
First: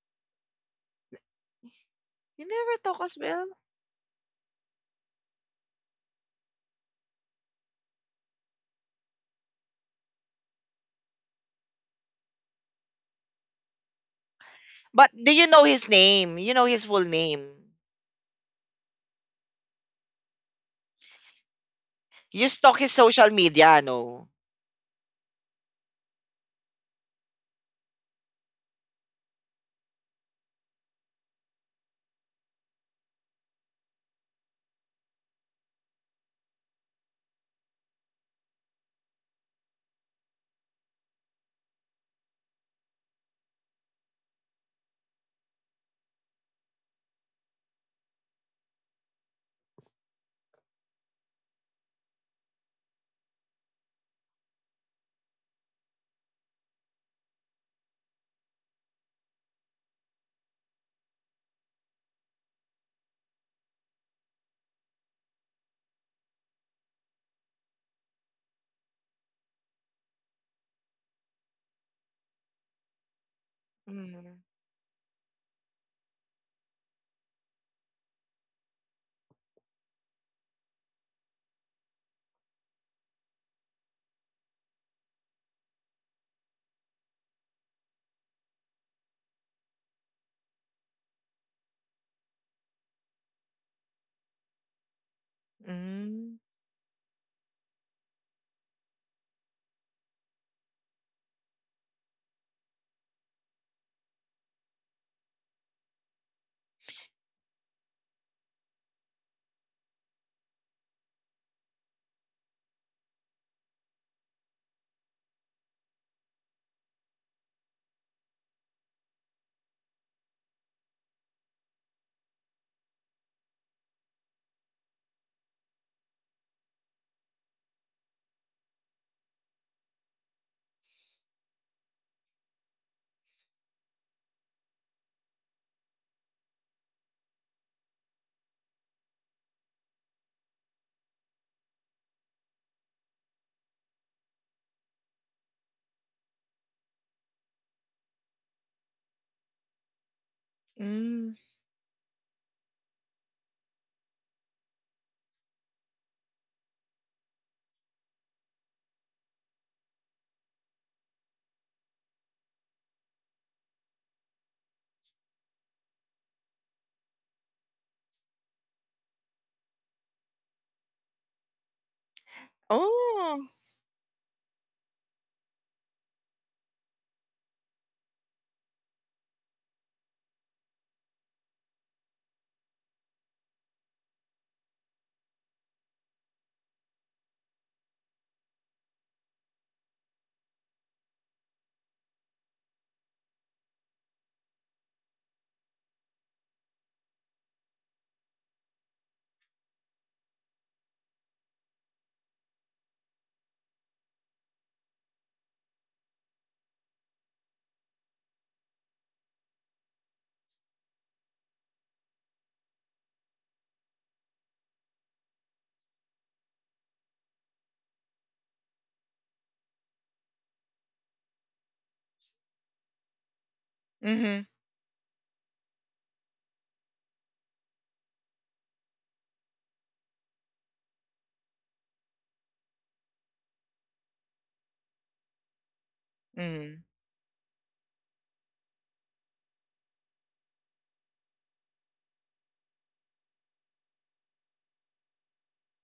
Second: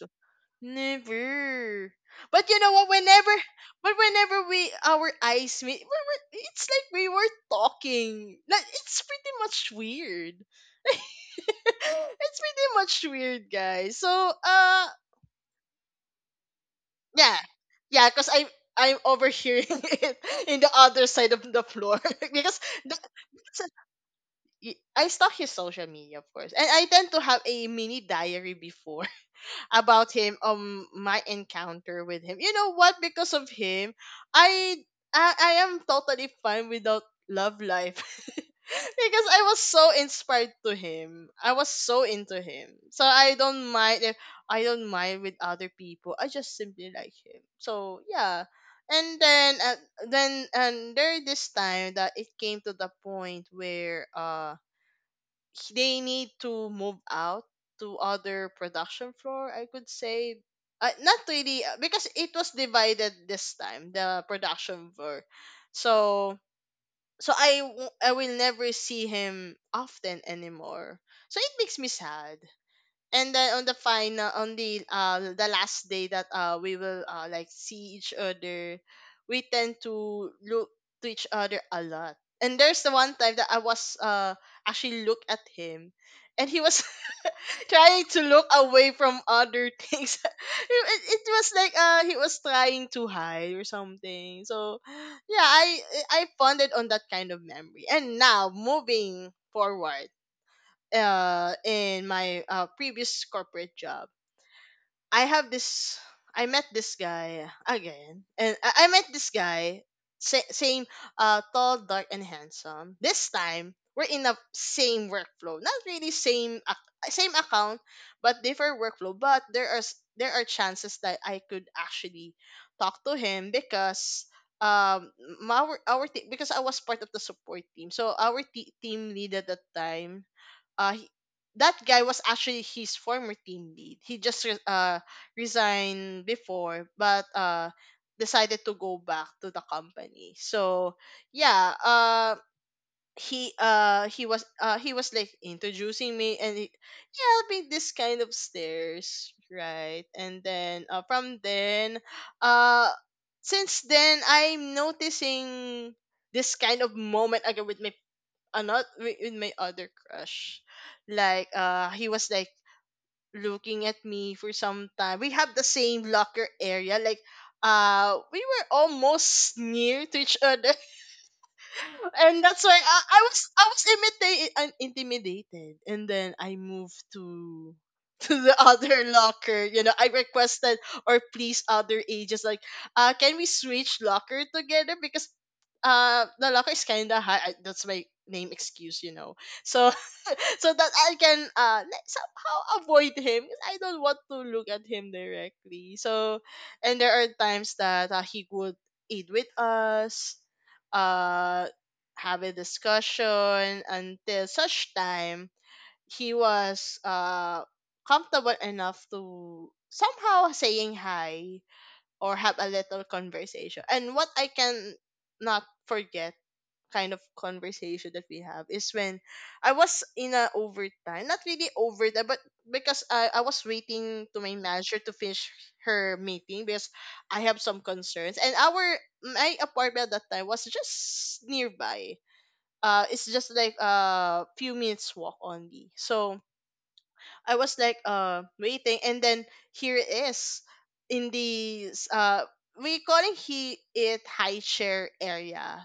Never.
You
But you know
never
what?
talk as well.
But whenever we our eyes meet, we were, it's like we were talking. Like, it's pretty much weird. It's pretty much weird, guys. So, uh,
But do you know his name? You know his full
yeah,
name.
yeah, because I. I'm overhearing it in the other side of the floor
You
because
stalk his social
that,
media, no?
I stalk his social media, of course, and I tend to have a mini diary before about him, my encounter with him. You know what? Because of him, I I am totally fine without love life. Because I was so inspired to him. I was so into him. So I don't mind if I don't mind with other people. I just simply like him. So yeah. And then and there this time that it came to the point where they need to move out to other production floor, I could say. Not really because it was divided this time, the production floor. So so I will never see him often anymore, so it makes me sad. And then on the final,
Mm.
on the last day that we will like see each other, we tend to look to each other a lot. And there's the one time that I was actually look at him, and he was trying to look away from other things. It was like he was trying to hide or something. So yeah, I
Mm.
funded on that kind of memory. And now, moving forward, in my previous corporate job, I have this. I met this guy again, and I met this guy, same, tall, dark, and handsome. This time we're in the same workflow, not really same, same account, but different workflow. But there are there are chances that I could actually talk to him because um because I was part of the support team, so team lead at that time, uh he- that guy was actually his former team lead. He just resigned before, but decided to go back to the company. So yeah, he was like introducing me, and he helped me this kind of stairs, right? And then
Mm.
from then uh since then I'm noticing this kind of moment again with my another with my other crush. Like, he was like looking at me for some time. We have the same locker area, like we were almost near to each other. And that's why I was
Oh.
I was imitated, I'm intimidated, and then I moved to to the other locker, you know. I requested or please other ages, like can we switch locker together, because the locker is kind of high, I, that's my name excuse, you know. So so that I can like, somehow avoid him, because I don't want to look at him directly. So, and there are times that he would eat with us, uh have a discussion, until such time he was comfortable enough to somehow saying hi or have a little conversation. And what I can not forget kind of conversation that we have is when I was in a overtime, not really overtime, but because I was waiting to
Mm-hmm.
my manager to finish her meeting, because I have some concerns. And our my apartment at that time was just nearby. It's just like a few minutes walk only. So I was like waiting, and then here it is, in the we calling he it high chair area.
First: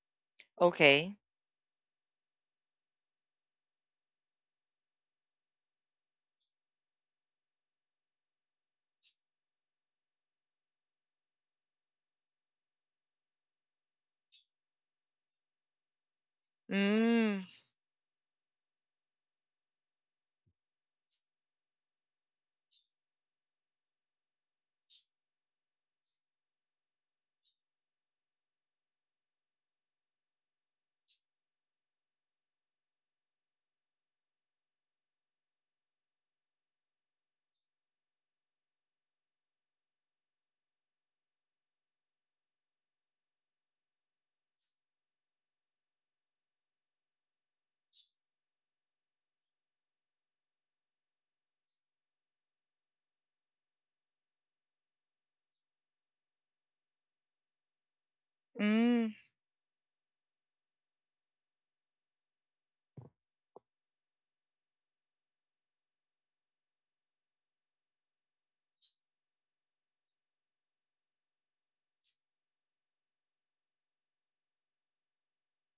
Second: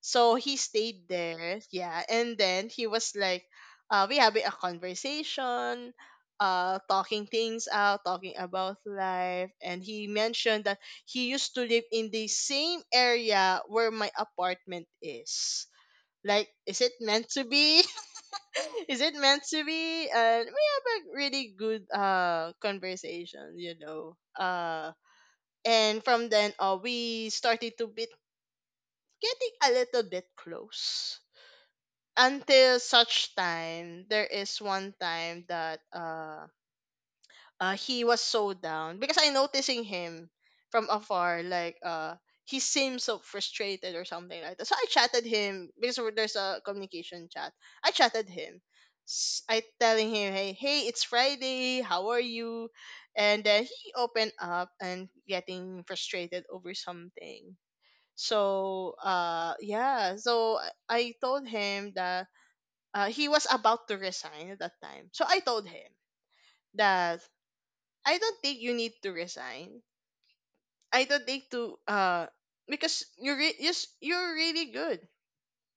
So he stayed
Okay.
there, yeah, and then he was like we having a conversation, talking things out, talking about life, and he mentioned that he used to live in the same area where my apartment is. Like, is it meant
Mm,
to be? Is it meant to be? And we have a really good conversation, you know. And from then on we started to be getting a little bit close, until such time there is one time that he was so down because I noticing him from afar. Like, he seems so frustrated or something like that. So I chatted him, because there's a communication chat. I chatted him. I telling him, hey, hey, it's Friday. How are you? And then he opened up and getting frustrated over something. So
mm,
yeah. So I told him that he was about to resign at that time. So I told him that I don't think you need to resign. I don't think to because yes, you're really good.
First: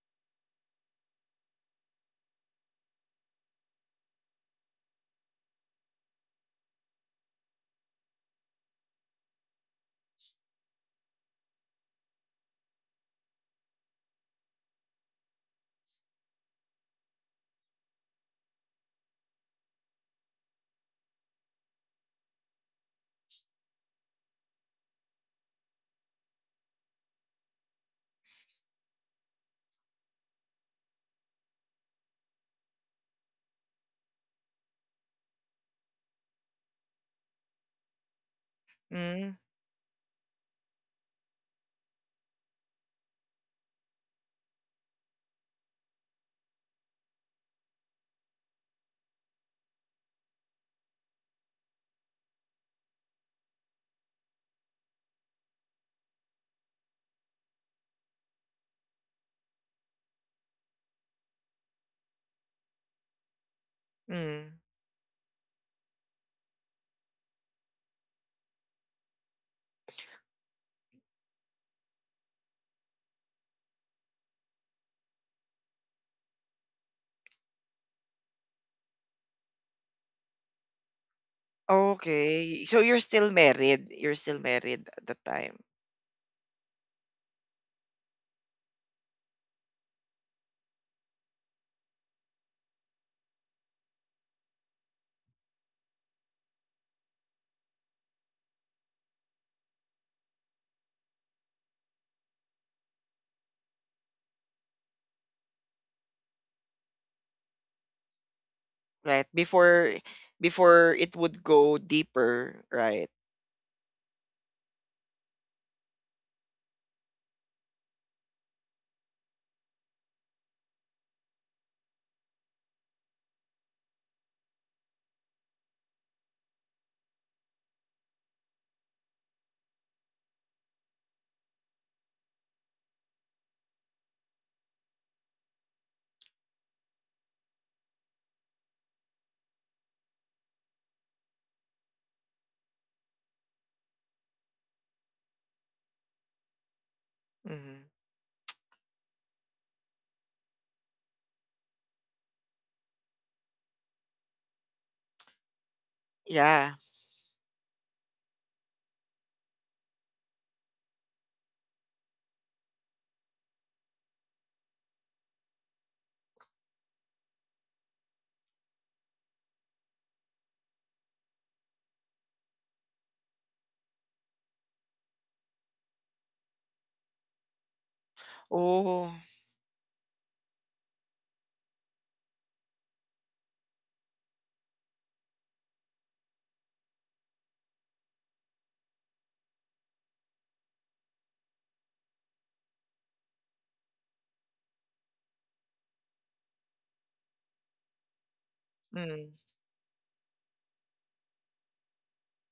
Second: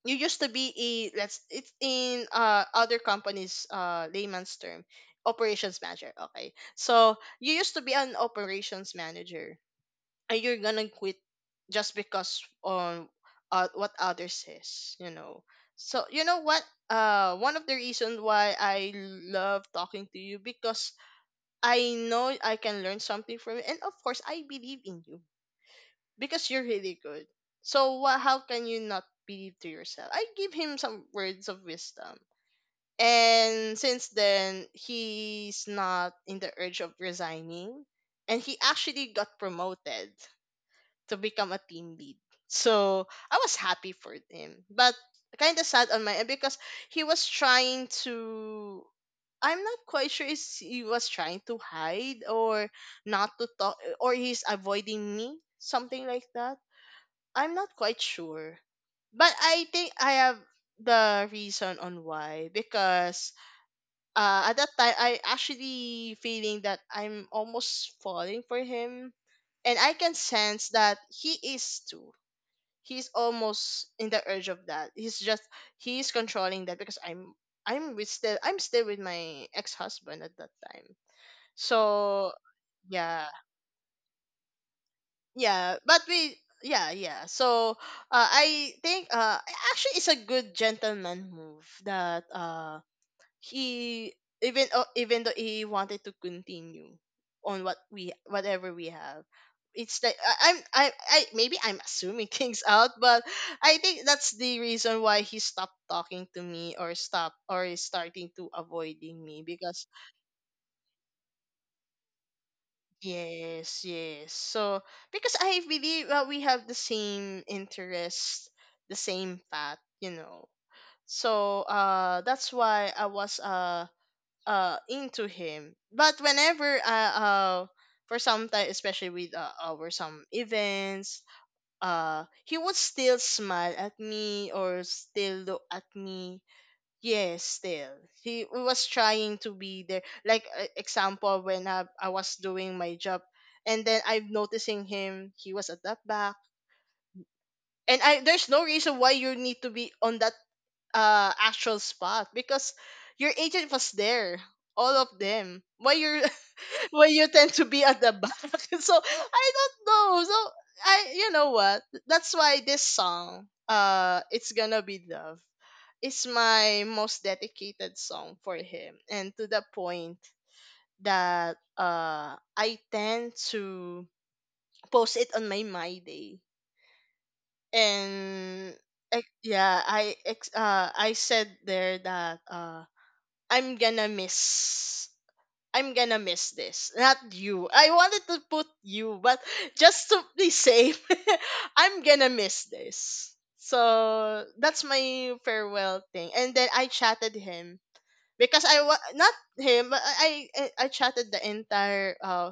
You used to be a let's it's in other companies layman's term operations manager. Okay, so you used to be an operations manager, and you're gonna quit just because on what others says, you know. So you know what, one of the reasons why I love talking to you, because I know I can learn something from you, and of course, I believe in you because you're really good. So, wha how can you not believe to yourself? I give him some words of wisdom, and since then, he's not in the urge of resigning, and he actually
mm,
got promoted to become a team lead. So I was happy for him, but kind of sad on my end because he was trying to. I'm not quite sure if he was trying to hide or not to talk, or he's avoiding me, something like that. I'm not quite sure, but I think I have the reason on why, because
mm.
at that time I actually feeling that I'm almost falling for him, and I can sense that he is too. He's almost in the urge of that. He's just he's controlling that because I'm with still I'm still with my ex husband at that time. So
Okay. So you're
yeah,
still married. You're still married at the time,
yeah, but we yeah yeah. So I think actually it's a good gentleman move that he even, oh, even though he wanted to continue on what we whatever we have, it's like I maybe I'm assuming things out. But I think that's the reason why he stopped talking to me, or stop, or is starting to
right?
avoiding me.
Before
Because
before it would go deeper, right?
yes, yes. So because I believe we have the same interest, the same path, you know. So that's why I was into him. But whenever for some time, especially with our some events, he would still smile at me or still look at me. Yes, still he was trying to be there. Like, example, when I was doing my job, and then I'm noticing him, he was at that back.
Hmm.
And I, there's no reason why you need to be on that actual spot, because your agent was there, all of them. Why you're
Yeah.
where you tend to be at the back? So I don't know. So I you know what? That's why this song, It's Gonna Be Love, it's my most dedicated song for him. And to the point that I tend to post it on my My Day. And
Oh.
yeah, I said there that I'm gonna miss I'm gonna miss this. Not you. I wanted to put you, but just to be safe, I'm gonna miss this. So that's my farewell thing. And then I chatted him, because not
Mm,
him, but I chatted the entire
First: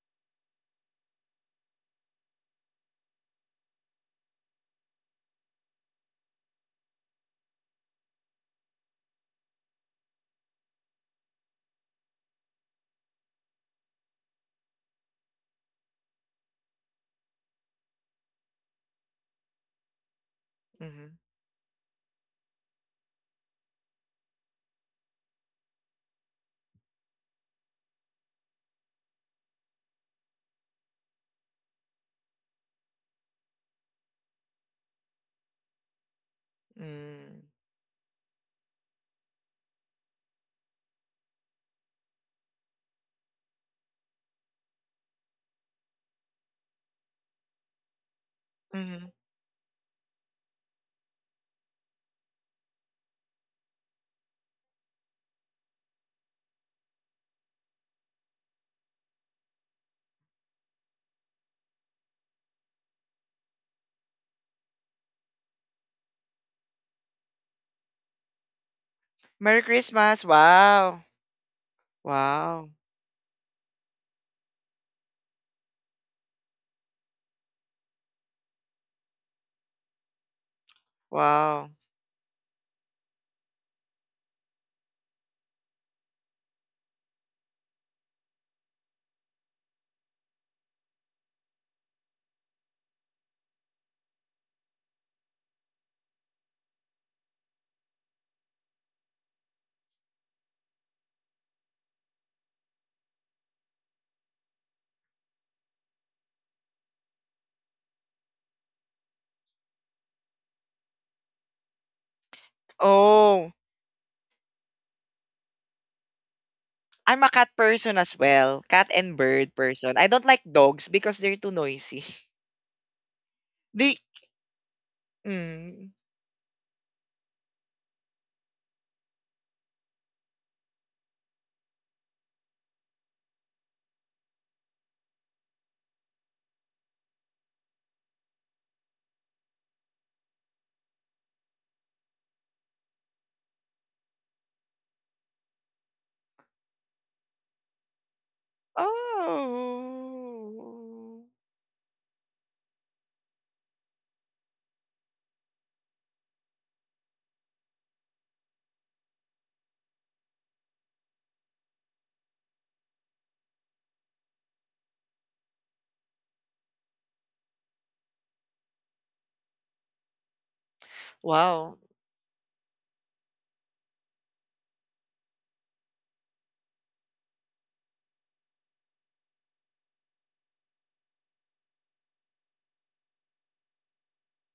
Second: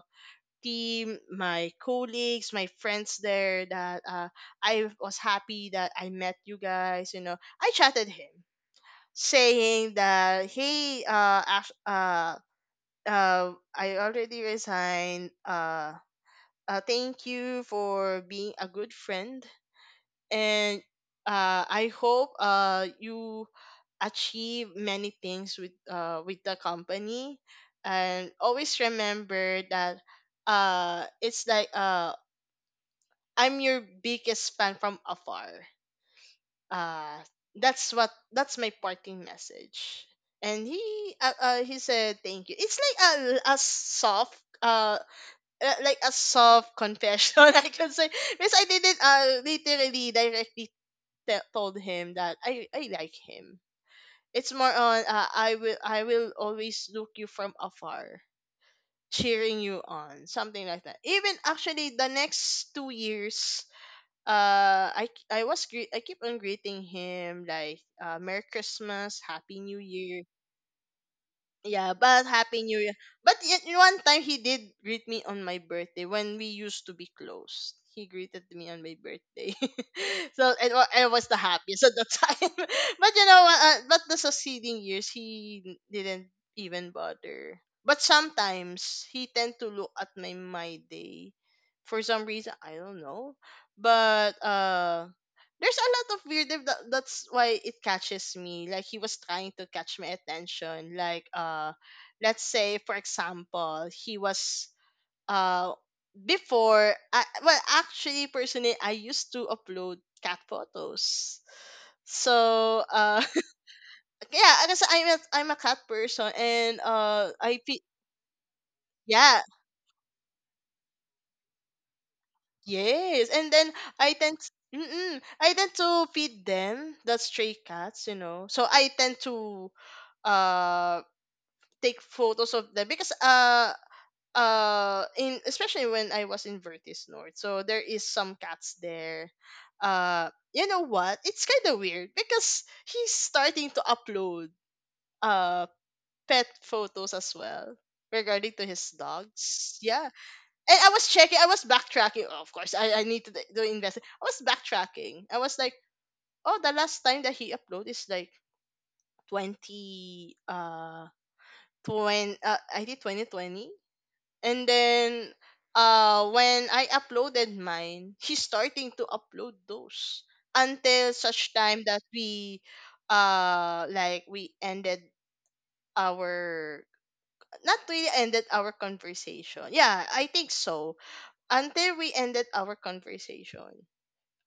team, my colleagues, my friends there. That I was happy that I met you guys. I chatted him saying that hey, I already resigned. Thank you for being a good friend, and
mm,
I hope, you achieve many things with, with the company, and always remember that, it's like, I'm your biggest fan from afar. Uh,
mm,
that's my parting message. And he said thank you. It's like a soft, uh like a soft confession, I can say, because I didn't
mm.
literally directly told him that I like him. It's more on, I will always look you from afar, cheering you on, something like that. Even actually the next 2 years, I keep on greeting him, like, Merry Christmas, Happy
Merry
New Year.
Christmas. Wow.
Yeah, but Happy
Wow.
New Year. But yet one time he did greet me on my birthday when we used to be close. He greeted me on my birthday. So I was the
Wow.
happiest at the time. But you know what? But the succeeding years, he didn't even bother. But sometimes he tend to look at my day, for some reason. I don't know. But There's a lot of weird that's why it catches me, like he was trying to catch my attention, like, let's say, for example, he was uh before I, well, actually, personally, I used to upload cat photos, so,
Oh,
yeah, I guess I'm a cat person, and
I'm a cat
I feed.
person as well. Cat and
Yeah.
bird person. I don't like dogs because they're too noisy.
Yes. And then
The
i tend
They.
I tend to feed them, the stray cats, you know. So I tend to, uh take photos of them, because in especially when I was in Vertis North, so there is some cats there. You know what? It's kind of weird because he's starting to upload, uh pet photos as well, regarding to his dogs. Yeah. And I was
Oh.
checking, I was backtracking. Oh, of course, I need to do invest. I was backtracking. I was like, oh, the last time that he uploaded is like 20 20 I think 2020. And then, when I uploaded mine, he's starting to upload those, until such
Wow.
time that we like we ended our, not really ended our conversation. Yeah, I think so. Until we ended our conversation,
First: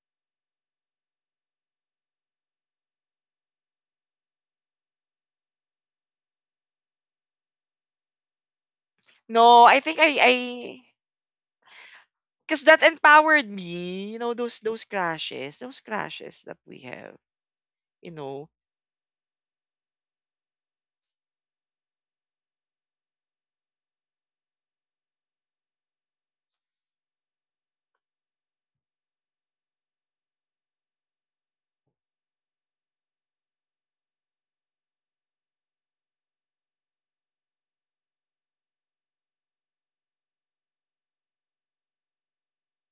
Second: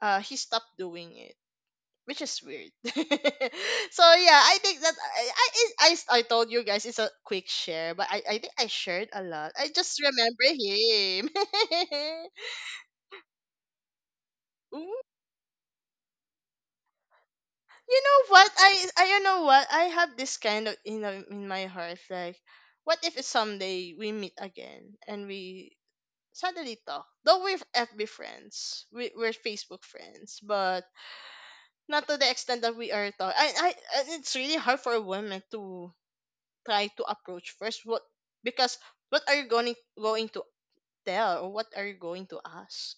he stopped doing it, which is weird. So yeah, I think that, I told you guys it's a quick share, but I think I shared a lot.
No,
I
I
just
think I
remember
I
him.
because that empowered me, those
Ooh.
crashes that we have,
You
you
know what?
know.
I You know what? I have this kind of, in my heart, like, what if someday we meet again and we suddenly talk? Though we're FB friends, we're Facebook friends, but not to the extent that we are talking. It's really hard for a woman to try to approach first. What, because what are you going to tell, or what are you going to ask,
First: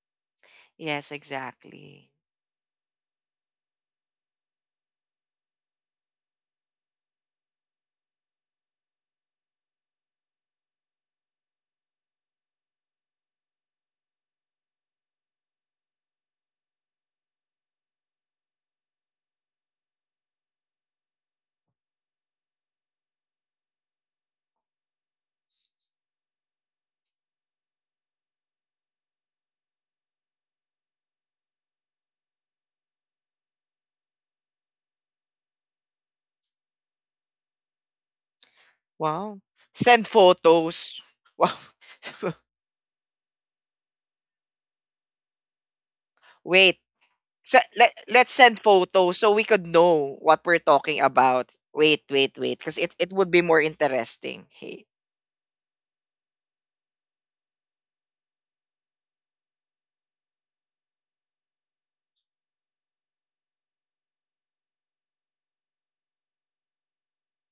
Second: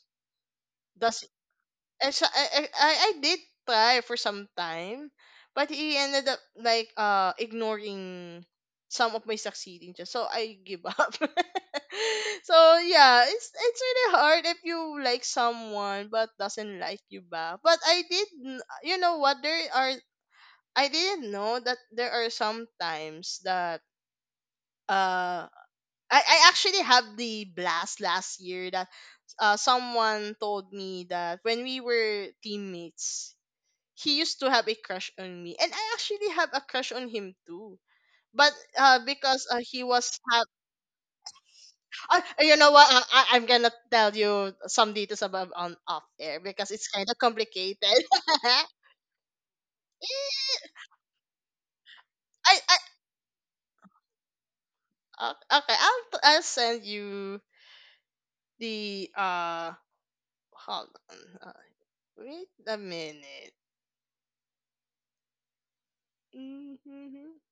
Yes,
does
exactly.
and so I, sa- I did try for some time, but he ended up like, ignoring some of my succeeding, just so I give up. So yeah, it's really hard if you like someone but doesn't like you back. But you know what, there are I didn't know that there are some times that, uh I actually had the blast last year, that, someone told me that when we were teammates, he used to have a crush on me. And I actually have a crush on him, too. But,
Wow.
because he
Send
was, ha-
photos. Wow.
you know what? I'm gonna tell you some details about, on off air, because
Wait.
it's kind of
Se-
complicated.
let, let's send photos so we could know what we're talking about. Wait, wait, wait,
I, I
because it would be more interesting. Hey,
okay. I'll send you the, hold on. Uh, Wait a minute. Mhm,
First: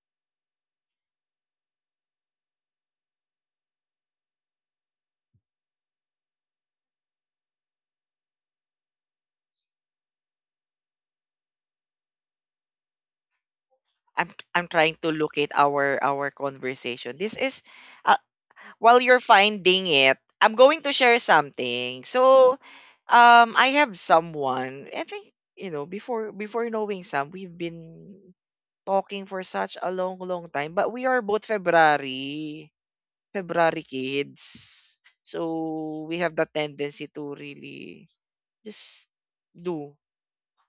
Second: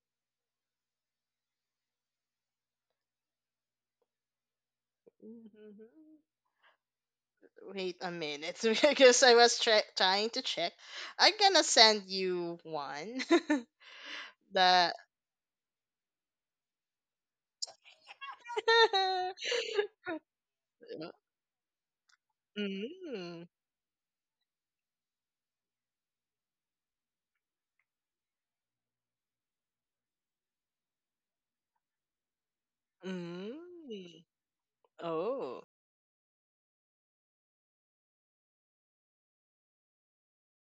mhm. Wait a minute, because I was trying to check. I'm gonna send you one.
I'm I'm
the
trying to locate our conversation. I, while you're finding it, I'm going to share something. So,
mm,
I have someone. I think you know before knowing Sam, we've been talking for such a long, long time. But we are both February
mm.
kids,
Oh.
so we have the tendency to really just do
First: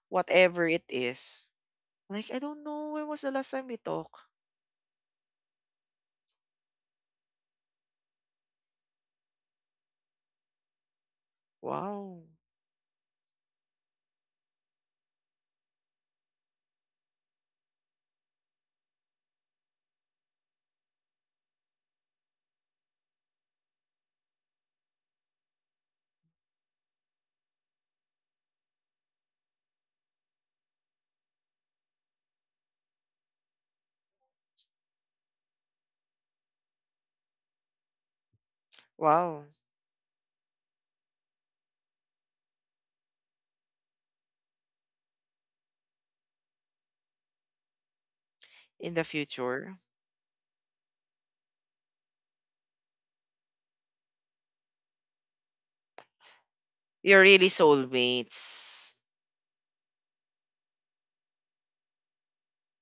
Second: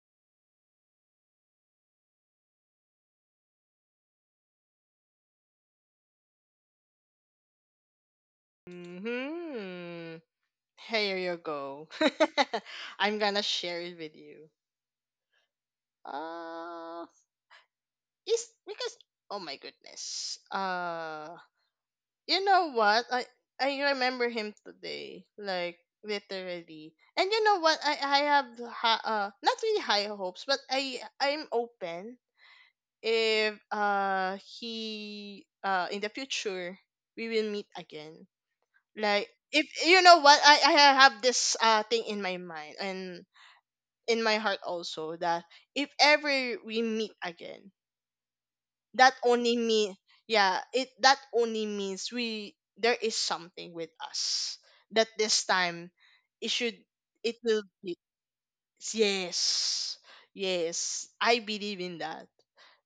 whatever it is. Like I don't know when was the last time we talk.
hmm Here you go.
Wow,
I'm gonna share it with you. Uh, is because Oh my goodness. You know what? I remember him today, like, literally. And you know what? I have not really high hopes, but I'm open if, he, in the future, we will meet again. Like,
wow.
if you know what, I have this, thing in my mind, and in my heart also, that if ever we meet again,
In the
that only
future,
mean, yeah, it that only means we, there is something with us, that this time, it should,
you're
it
really
will be,
soulmates.
yes. Yes, I believe in that.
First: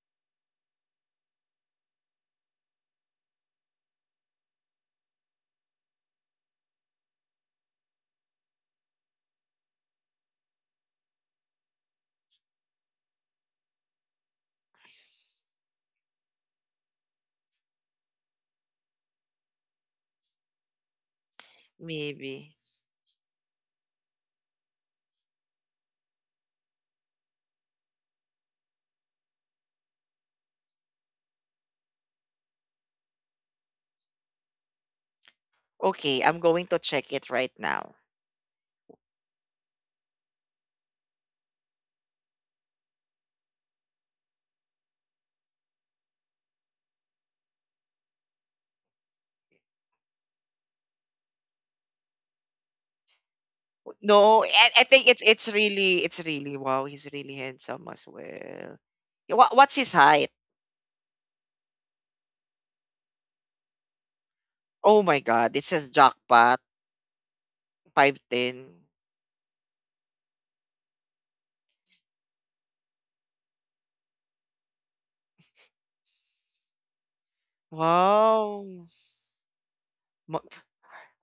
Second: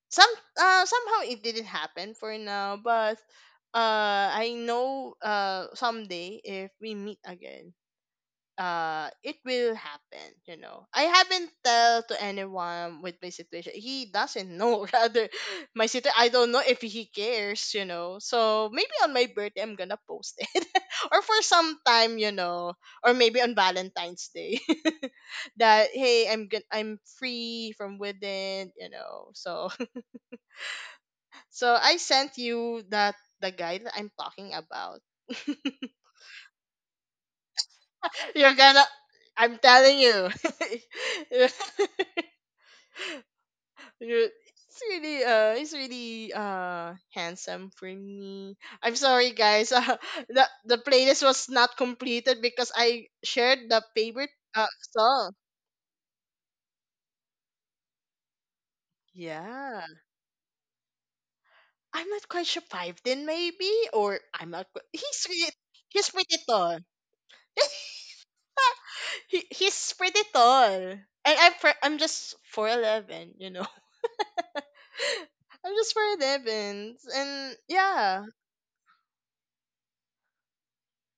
some Somehow it didn't happen for now, but, I know, someday if we meet again, it will happen. You know, I haven't tell to anyone with my situation. He doesn't know. Rather, my situation, I don't know if he cares, you know. So maybe on my birthday I'm gonna post it, or for some time, you
Maybe.
know. Or maybe on Valentine's Day, that, hey, I'm good, I'm free from within, you know. So so I sent you that, the guy that I'm talking about.
Okay, I'm going to check it right now.
You're gonna, I'm telling you. Ru- It's really, handsome for me. I'm sorry, guys. The playlist was not completed because I shared the favorite,
No, I, I think it's
song.
it's really it's really wow, he's really handsome as well. Yeah. What's
Yeah.
his height?
I'm not quite sure, five then, maybe, or I'm not
Oh my
he's really,
god, it says
he's pretty
jackpot
tall.
5'10".
He's pretty tall. And I'm just 4'11, you know. I'm just 4'11, and yeah.
Wow.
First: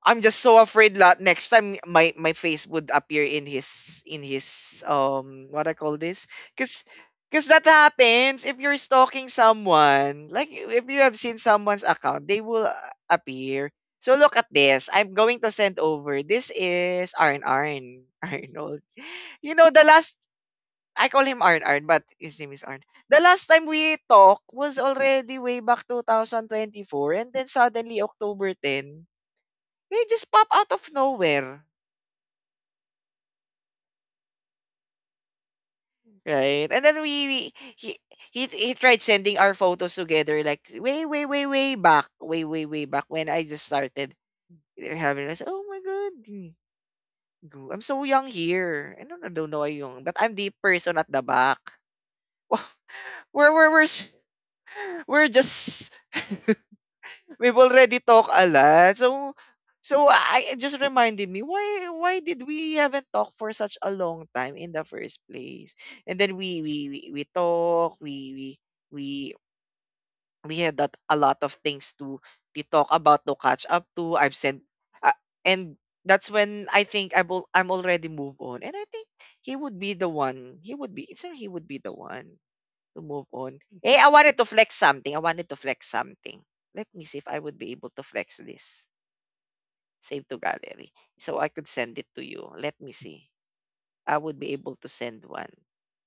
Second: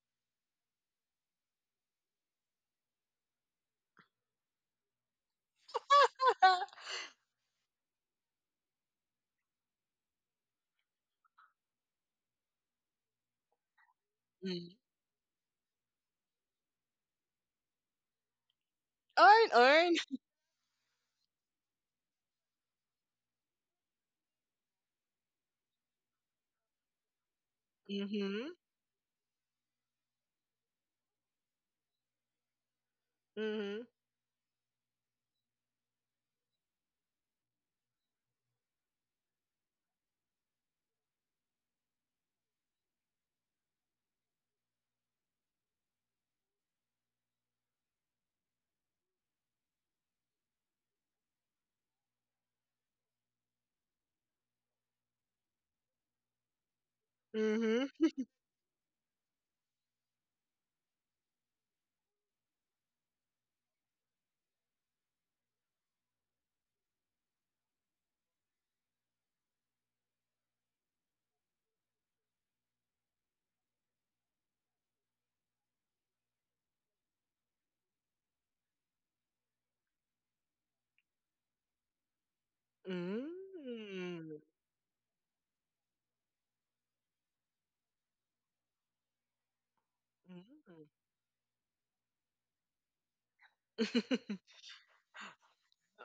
I'm just so afraid that next time my face would appear in his what I call this, because because that happens if you're stalking someone, like if you have seen someone's account, they will appear. So look at
Mm.
this. I'm going to send over. This is Arn Arn Arnold.
Orn,
You know, the
Orn.
last I call him Arn Arn, but his name is Arn. The last time we talked was already way back 2024, and then suddenly October
Mhm.
10 they just pop out of nowhere,
Mhm.
right? And then we he, he tried sending our photos together like way way way way back, way way way back when I just started having. I said, oh my god, I'm so young here. I don't know, but I'm the person at the back. We're s- we're just We've already
Mhm.
talked a lot. So so I it just reminded me why did we haven't talked for such a long time in the first place? And then we we had that a lot of things to talk about to catch up to. I've sent, uh, and that's when I think I'm already move on. And I think he would be the one. He would be the one to move on. Hey, I wanted
Mm.
to flex something. I wanted to flex something. Let me see if I would be able to flex this. Save to
Mm.
gallery. So I could send it to you. Let me see. I would be able to send one.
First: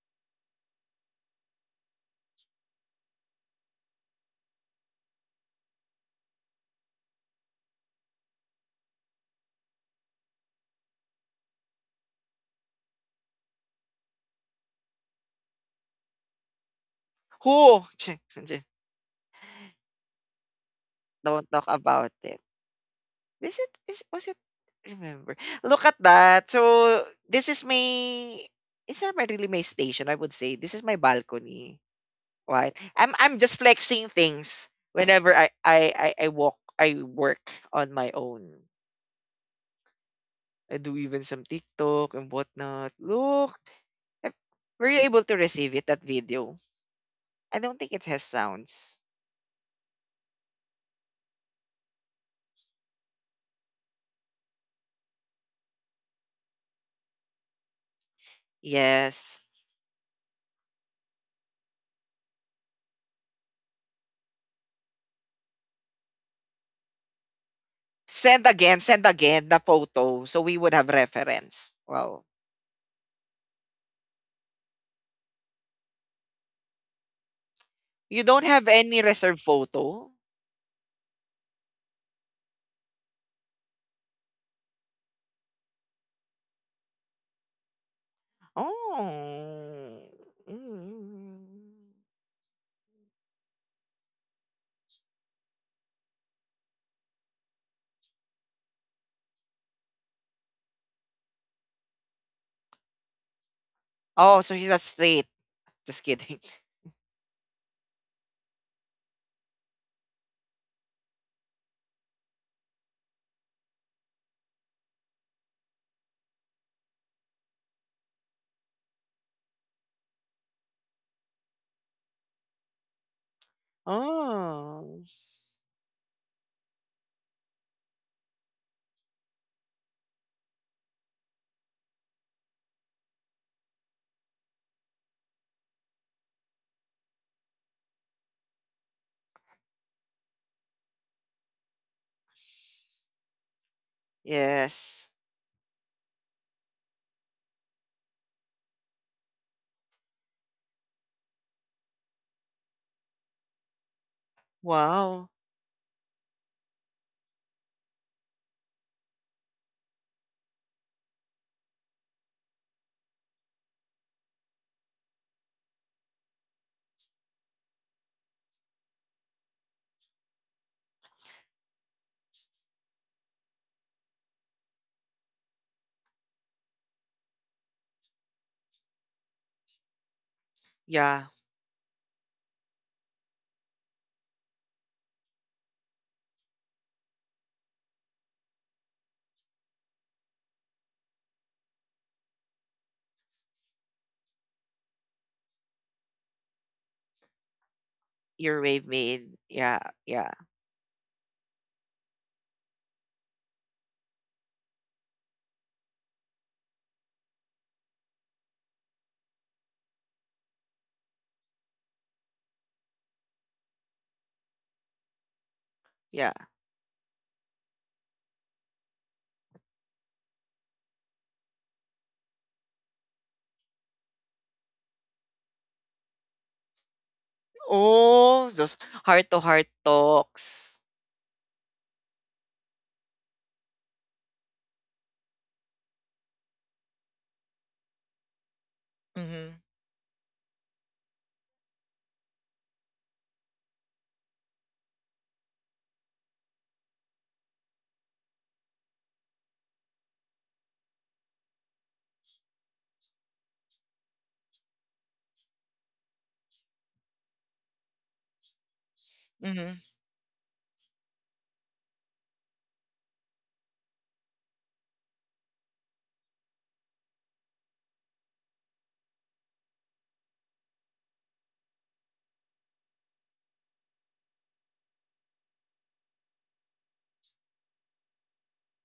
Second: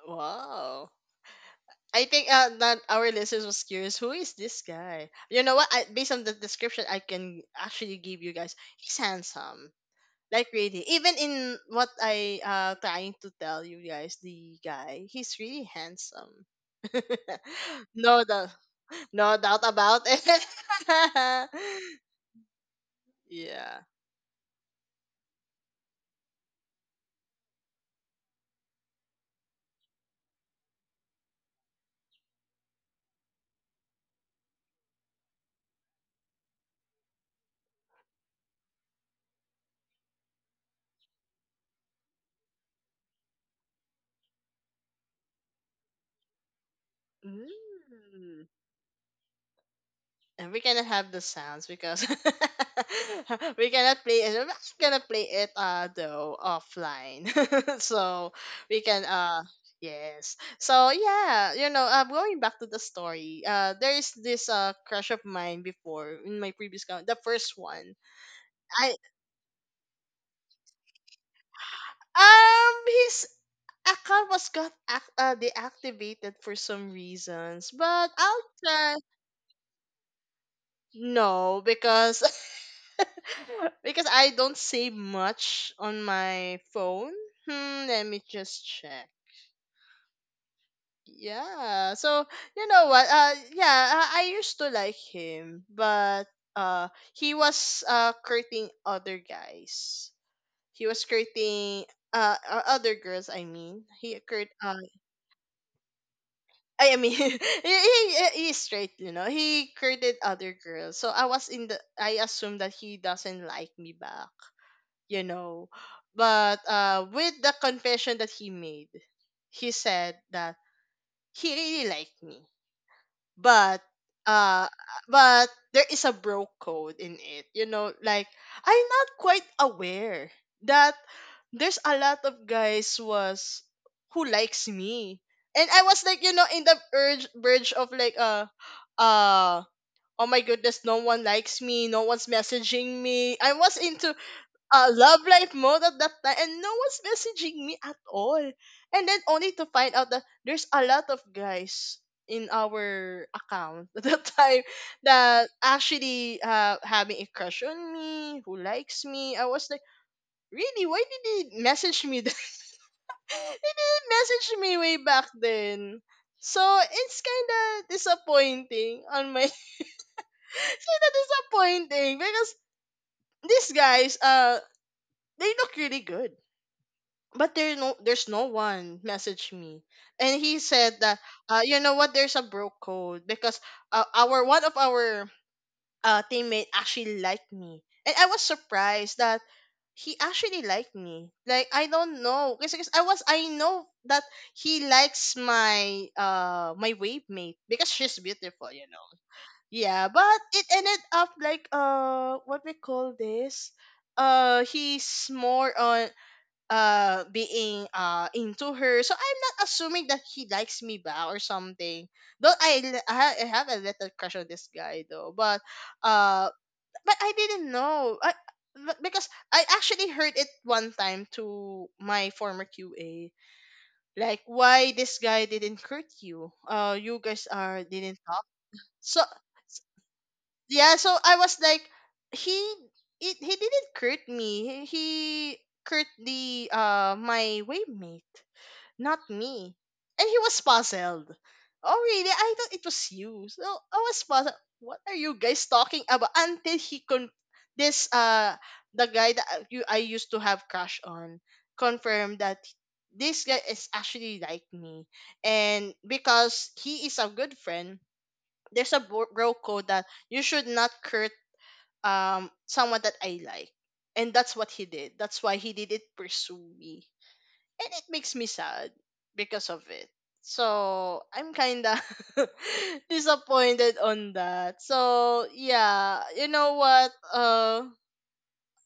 Wow. I think, that our listeners was curious. Who is this guy? You know what? Based on the description, I can actually give you guys. He's handsome, like, really. Even in what I, trying to tell you guys, the guy, he's really handsome.
Who?
No doubt, no doubt about it.
Don't talk about it. Is it
Yeah.
is Was it, remember? Look at that. So this is my it's not my- really my station, I would say. This is my balcony. Right? I'm just flexing things whenever I work on my own. I do even some TikTok and whatnot. Look, I- were you able to receive it, that video? I don't think it has
Mm.
sounds.
And we cannot have the sounds, because we cannot play it. I'm actually gonna play it, though offline, so we can,
Yes.
yes. So yeah, you know, going back to the story, there is this, crush of mine before, in my previous count, the first one. I
Send again the photo so we would have reference. Wow.
um his account was got deactivated for some reasons, but
You don't
I'll
have
try.
any reserved photo?
No, because because I don't save much on my phone. Hmm, let me just check.
Oh. Mm.
Yeah. So you know what? Yeah, I used to like him, but, uh, he was, courting other guys. He was courting, other girls. I mean, he
Oh,
court
so he's not straight. Just kidding.
I mean, he's straight. You know, he courted other girls. So I was in the I assumed that he doesn't like me back, you know. But, with the confession that he made, he said that he really liked me, but, uh,
Oh,
but there is a bro code in it, you know. Like, I'm not quite aware that there's a lot of guys was who likes me, and I was like, you know, in the urge, verge of, like, uh. Oh my goodness, no one likes me, no one's messaging me. I was into a
yes.
love life mode at that time, and no one's messaging me at all. And then, only to find out that there's a lot of guys in our account at that time,
Wow.
that actually, having a crush on me, who likes me. I was like, really? Why did he message me? then? He didn't message me way back then. So it's kind of disappointing on my. It's kind of disappointing because, these guys, they look really good. But there's no one messaged me, and he said that,
Yeah.
you know what, there's a bro code because, our one of our, teammate actually liked me, and I was surprised that he actually liked me, like, I don't know, because I know that he likes my, wave mate, because she's beautiful, you
Earwave
know.
made. Yeah,
Yeah.
yeah,
But it ended up like, what we call this, he's more on, being, into her, so I'm not assuming that he likes me back or something, though I l- I ha- I have a little crush on this guy, though. But,
yeah.
uh but I didn't know. I, but Because I actually heard it one time to my former QA, like, why this guy didn't hurt you, you guys are didn't talk.
Oh, those
So
heart-to-heart talks.
yeah. So I was like, he he didn't hurt me, he hurt the my waymate, not
Mhm,
me. And he was puzzled. Oh, really? I thought it was you. So I was puzzled. What are you guys talking about? Until he con this the guy that I- you I used to have crush on, confirmed that this guy is actually like me, and because he is a good friend, there's a bro
mhm,
code that you should not hurt, someone that I like, and that's what he did. That's why he didn't pursue me, and it makes me sad because of it. So I'm kinda disappointed on that. So yeah, you know what?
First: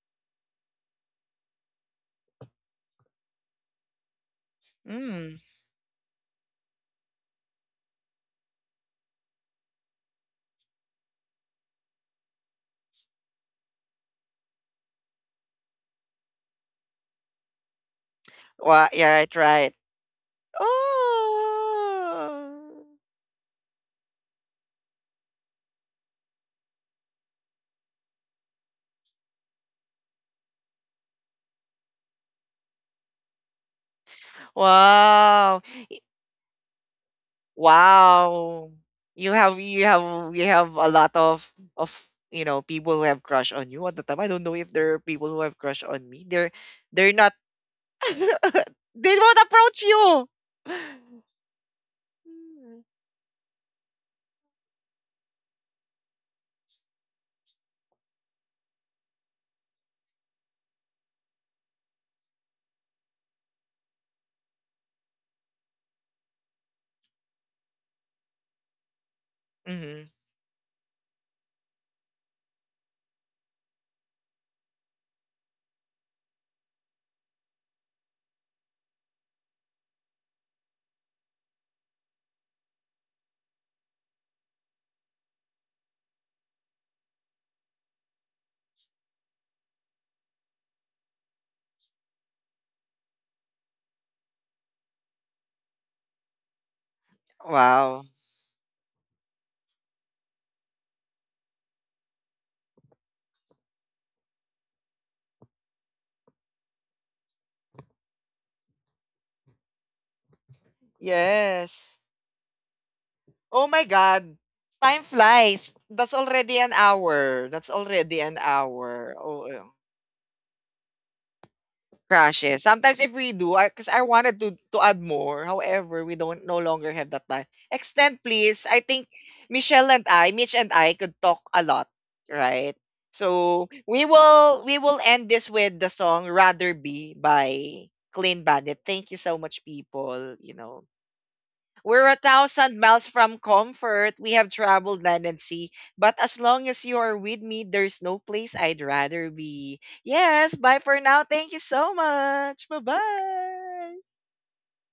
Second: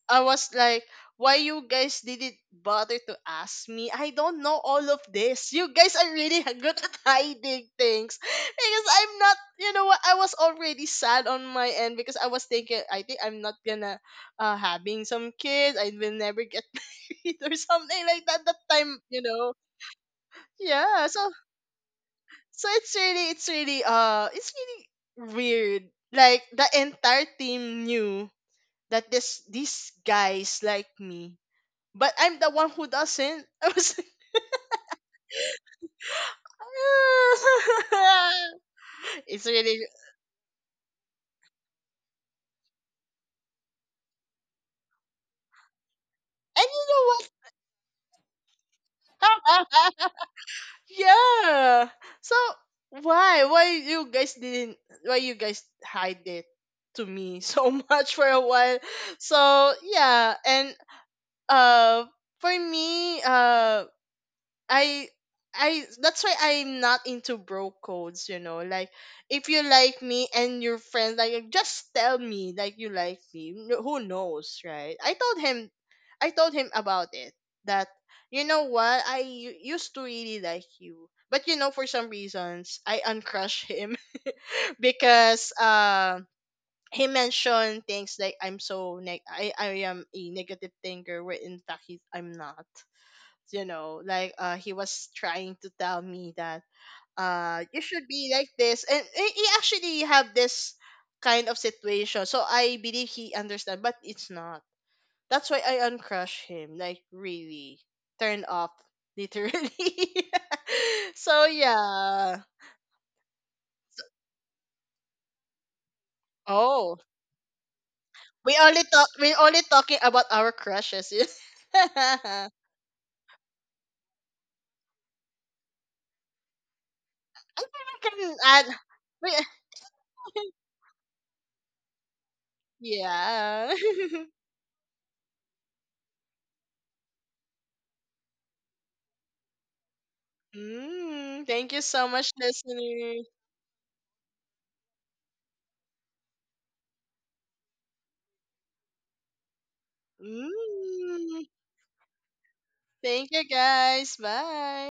I was like, why you guys didn't bother to ask me? I don't know all of
mm.
this. You guys are really good at hiding things, because I'm not. You know what? I was already sad on my end, because I was thinking, I think I'm not gonna, having some kids. I will never get married or something like that, that
Wa
time,
Yeah,
you
right,
know.
right.
Yeah, so
Oh,
it's really, it's really weird, like the entire team knew that this these guys like me, but I'm the one who doesn't. I was like,
wow, wow. You
it's
have,
really,
you have, you have a lot of people who have crush on you at the time. I don't know if there are people who have crush on me. They're
and you know
they're
what,
not. They won't approach you.
yeah. So, why you guys didn't, why you guys hide it to me so much for a while. So yeah, and, uh for me, I I that's why I'm not into bro codes, you know. Like, if you like
Mm-hmm.
me and your friends, like, just tell me, like, you like me. No- Who knows, right? I told him about it, that, you know what, used to really like you. But you know, for some reasons, I uncrushed him because, he mentioned things like, I'm so I am a negative thinker, where in fact I'm not, you know. Like, he was trying to tell me that, you
Wow.
should be like this, and he actually have this kind of situation, so I believe he understand, but it's not. That's why I uncrush him, like, really turn off, literally. So
Yes.
yeah.
Oh my God. Time flies. That's already an
Oh,
hour. That's already an hour.
we
Oh,
only
yeah.
talking about our crushes. I
Crashes. Sometimes if we do, 'cause I wanted to add more. However, we don't no longer have that time.
think we
Extend,
can
please.
add,
I think
we,
Michelle and I, Mitch and I, could talk a lot, right? So
yeah.
we will we will end this with the song "Rather Be" by Clean Bandit. Thank you so much, people. You know.
Mm, thank you so
We're a
much,
thousand miles
listener.
from comfort. We have traveled land and sea. But as long as you are with me, there's no place I'd rather be. Yes, bye for now.
Mm,
Thank you so much. Bye
thank you,
bye.
guys. Bye.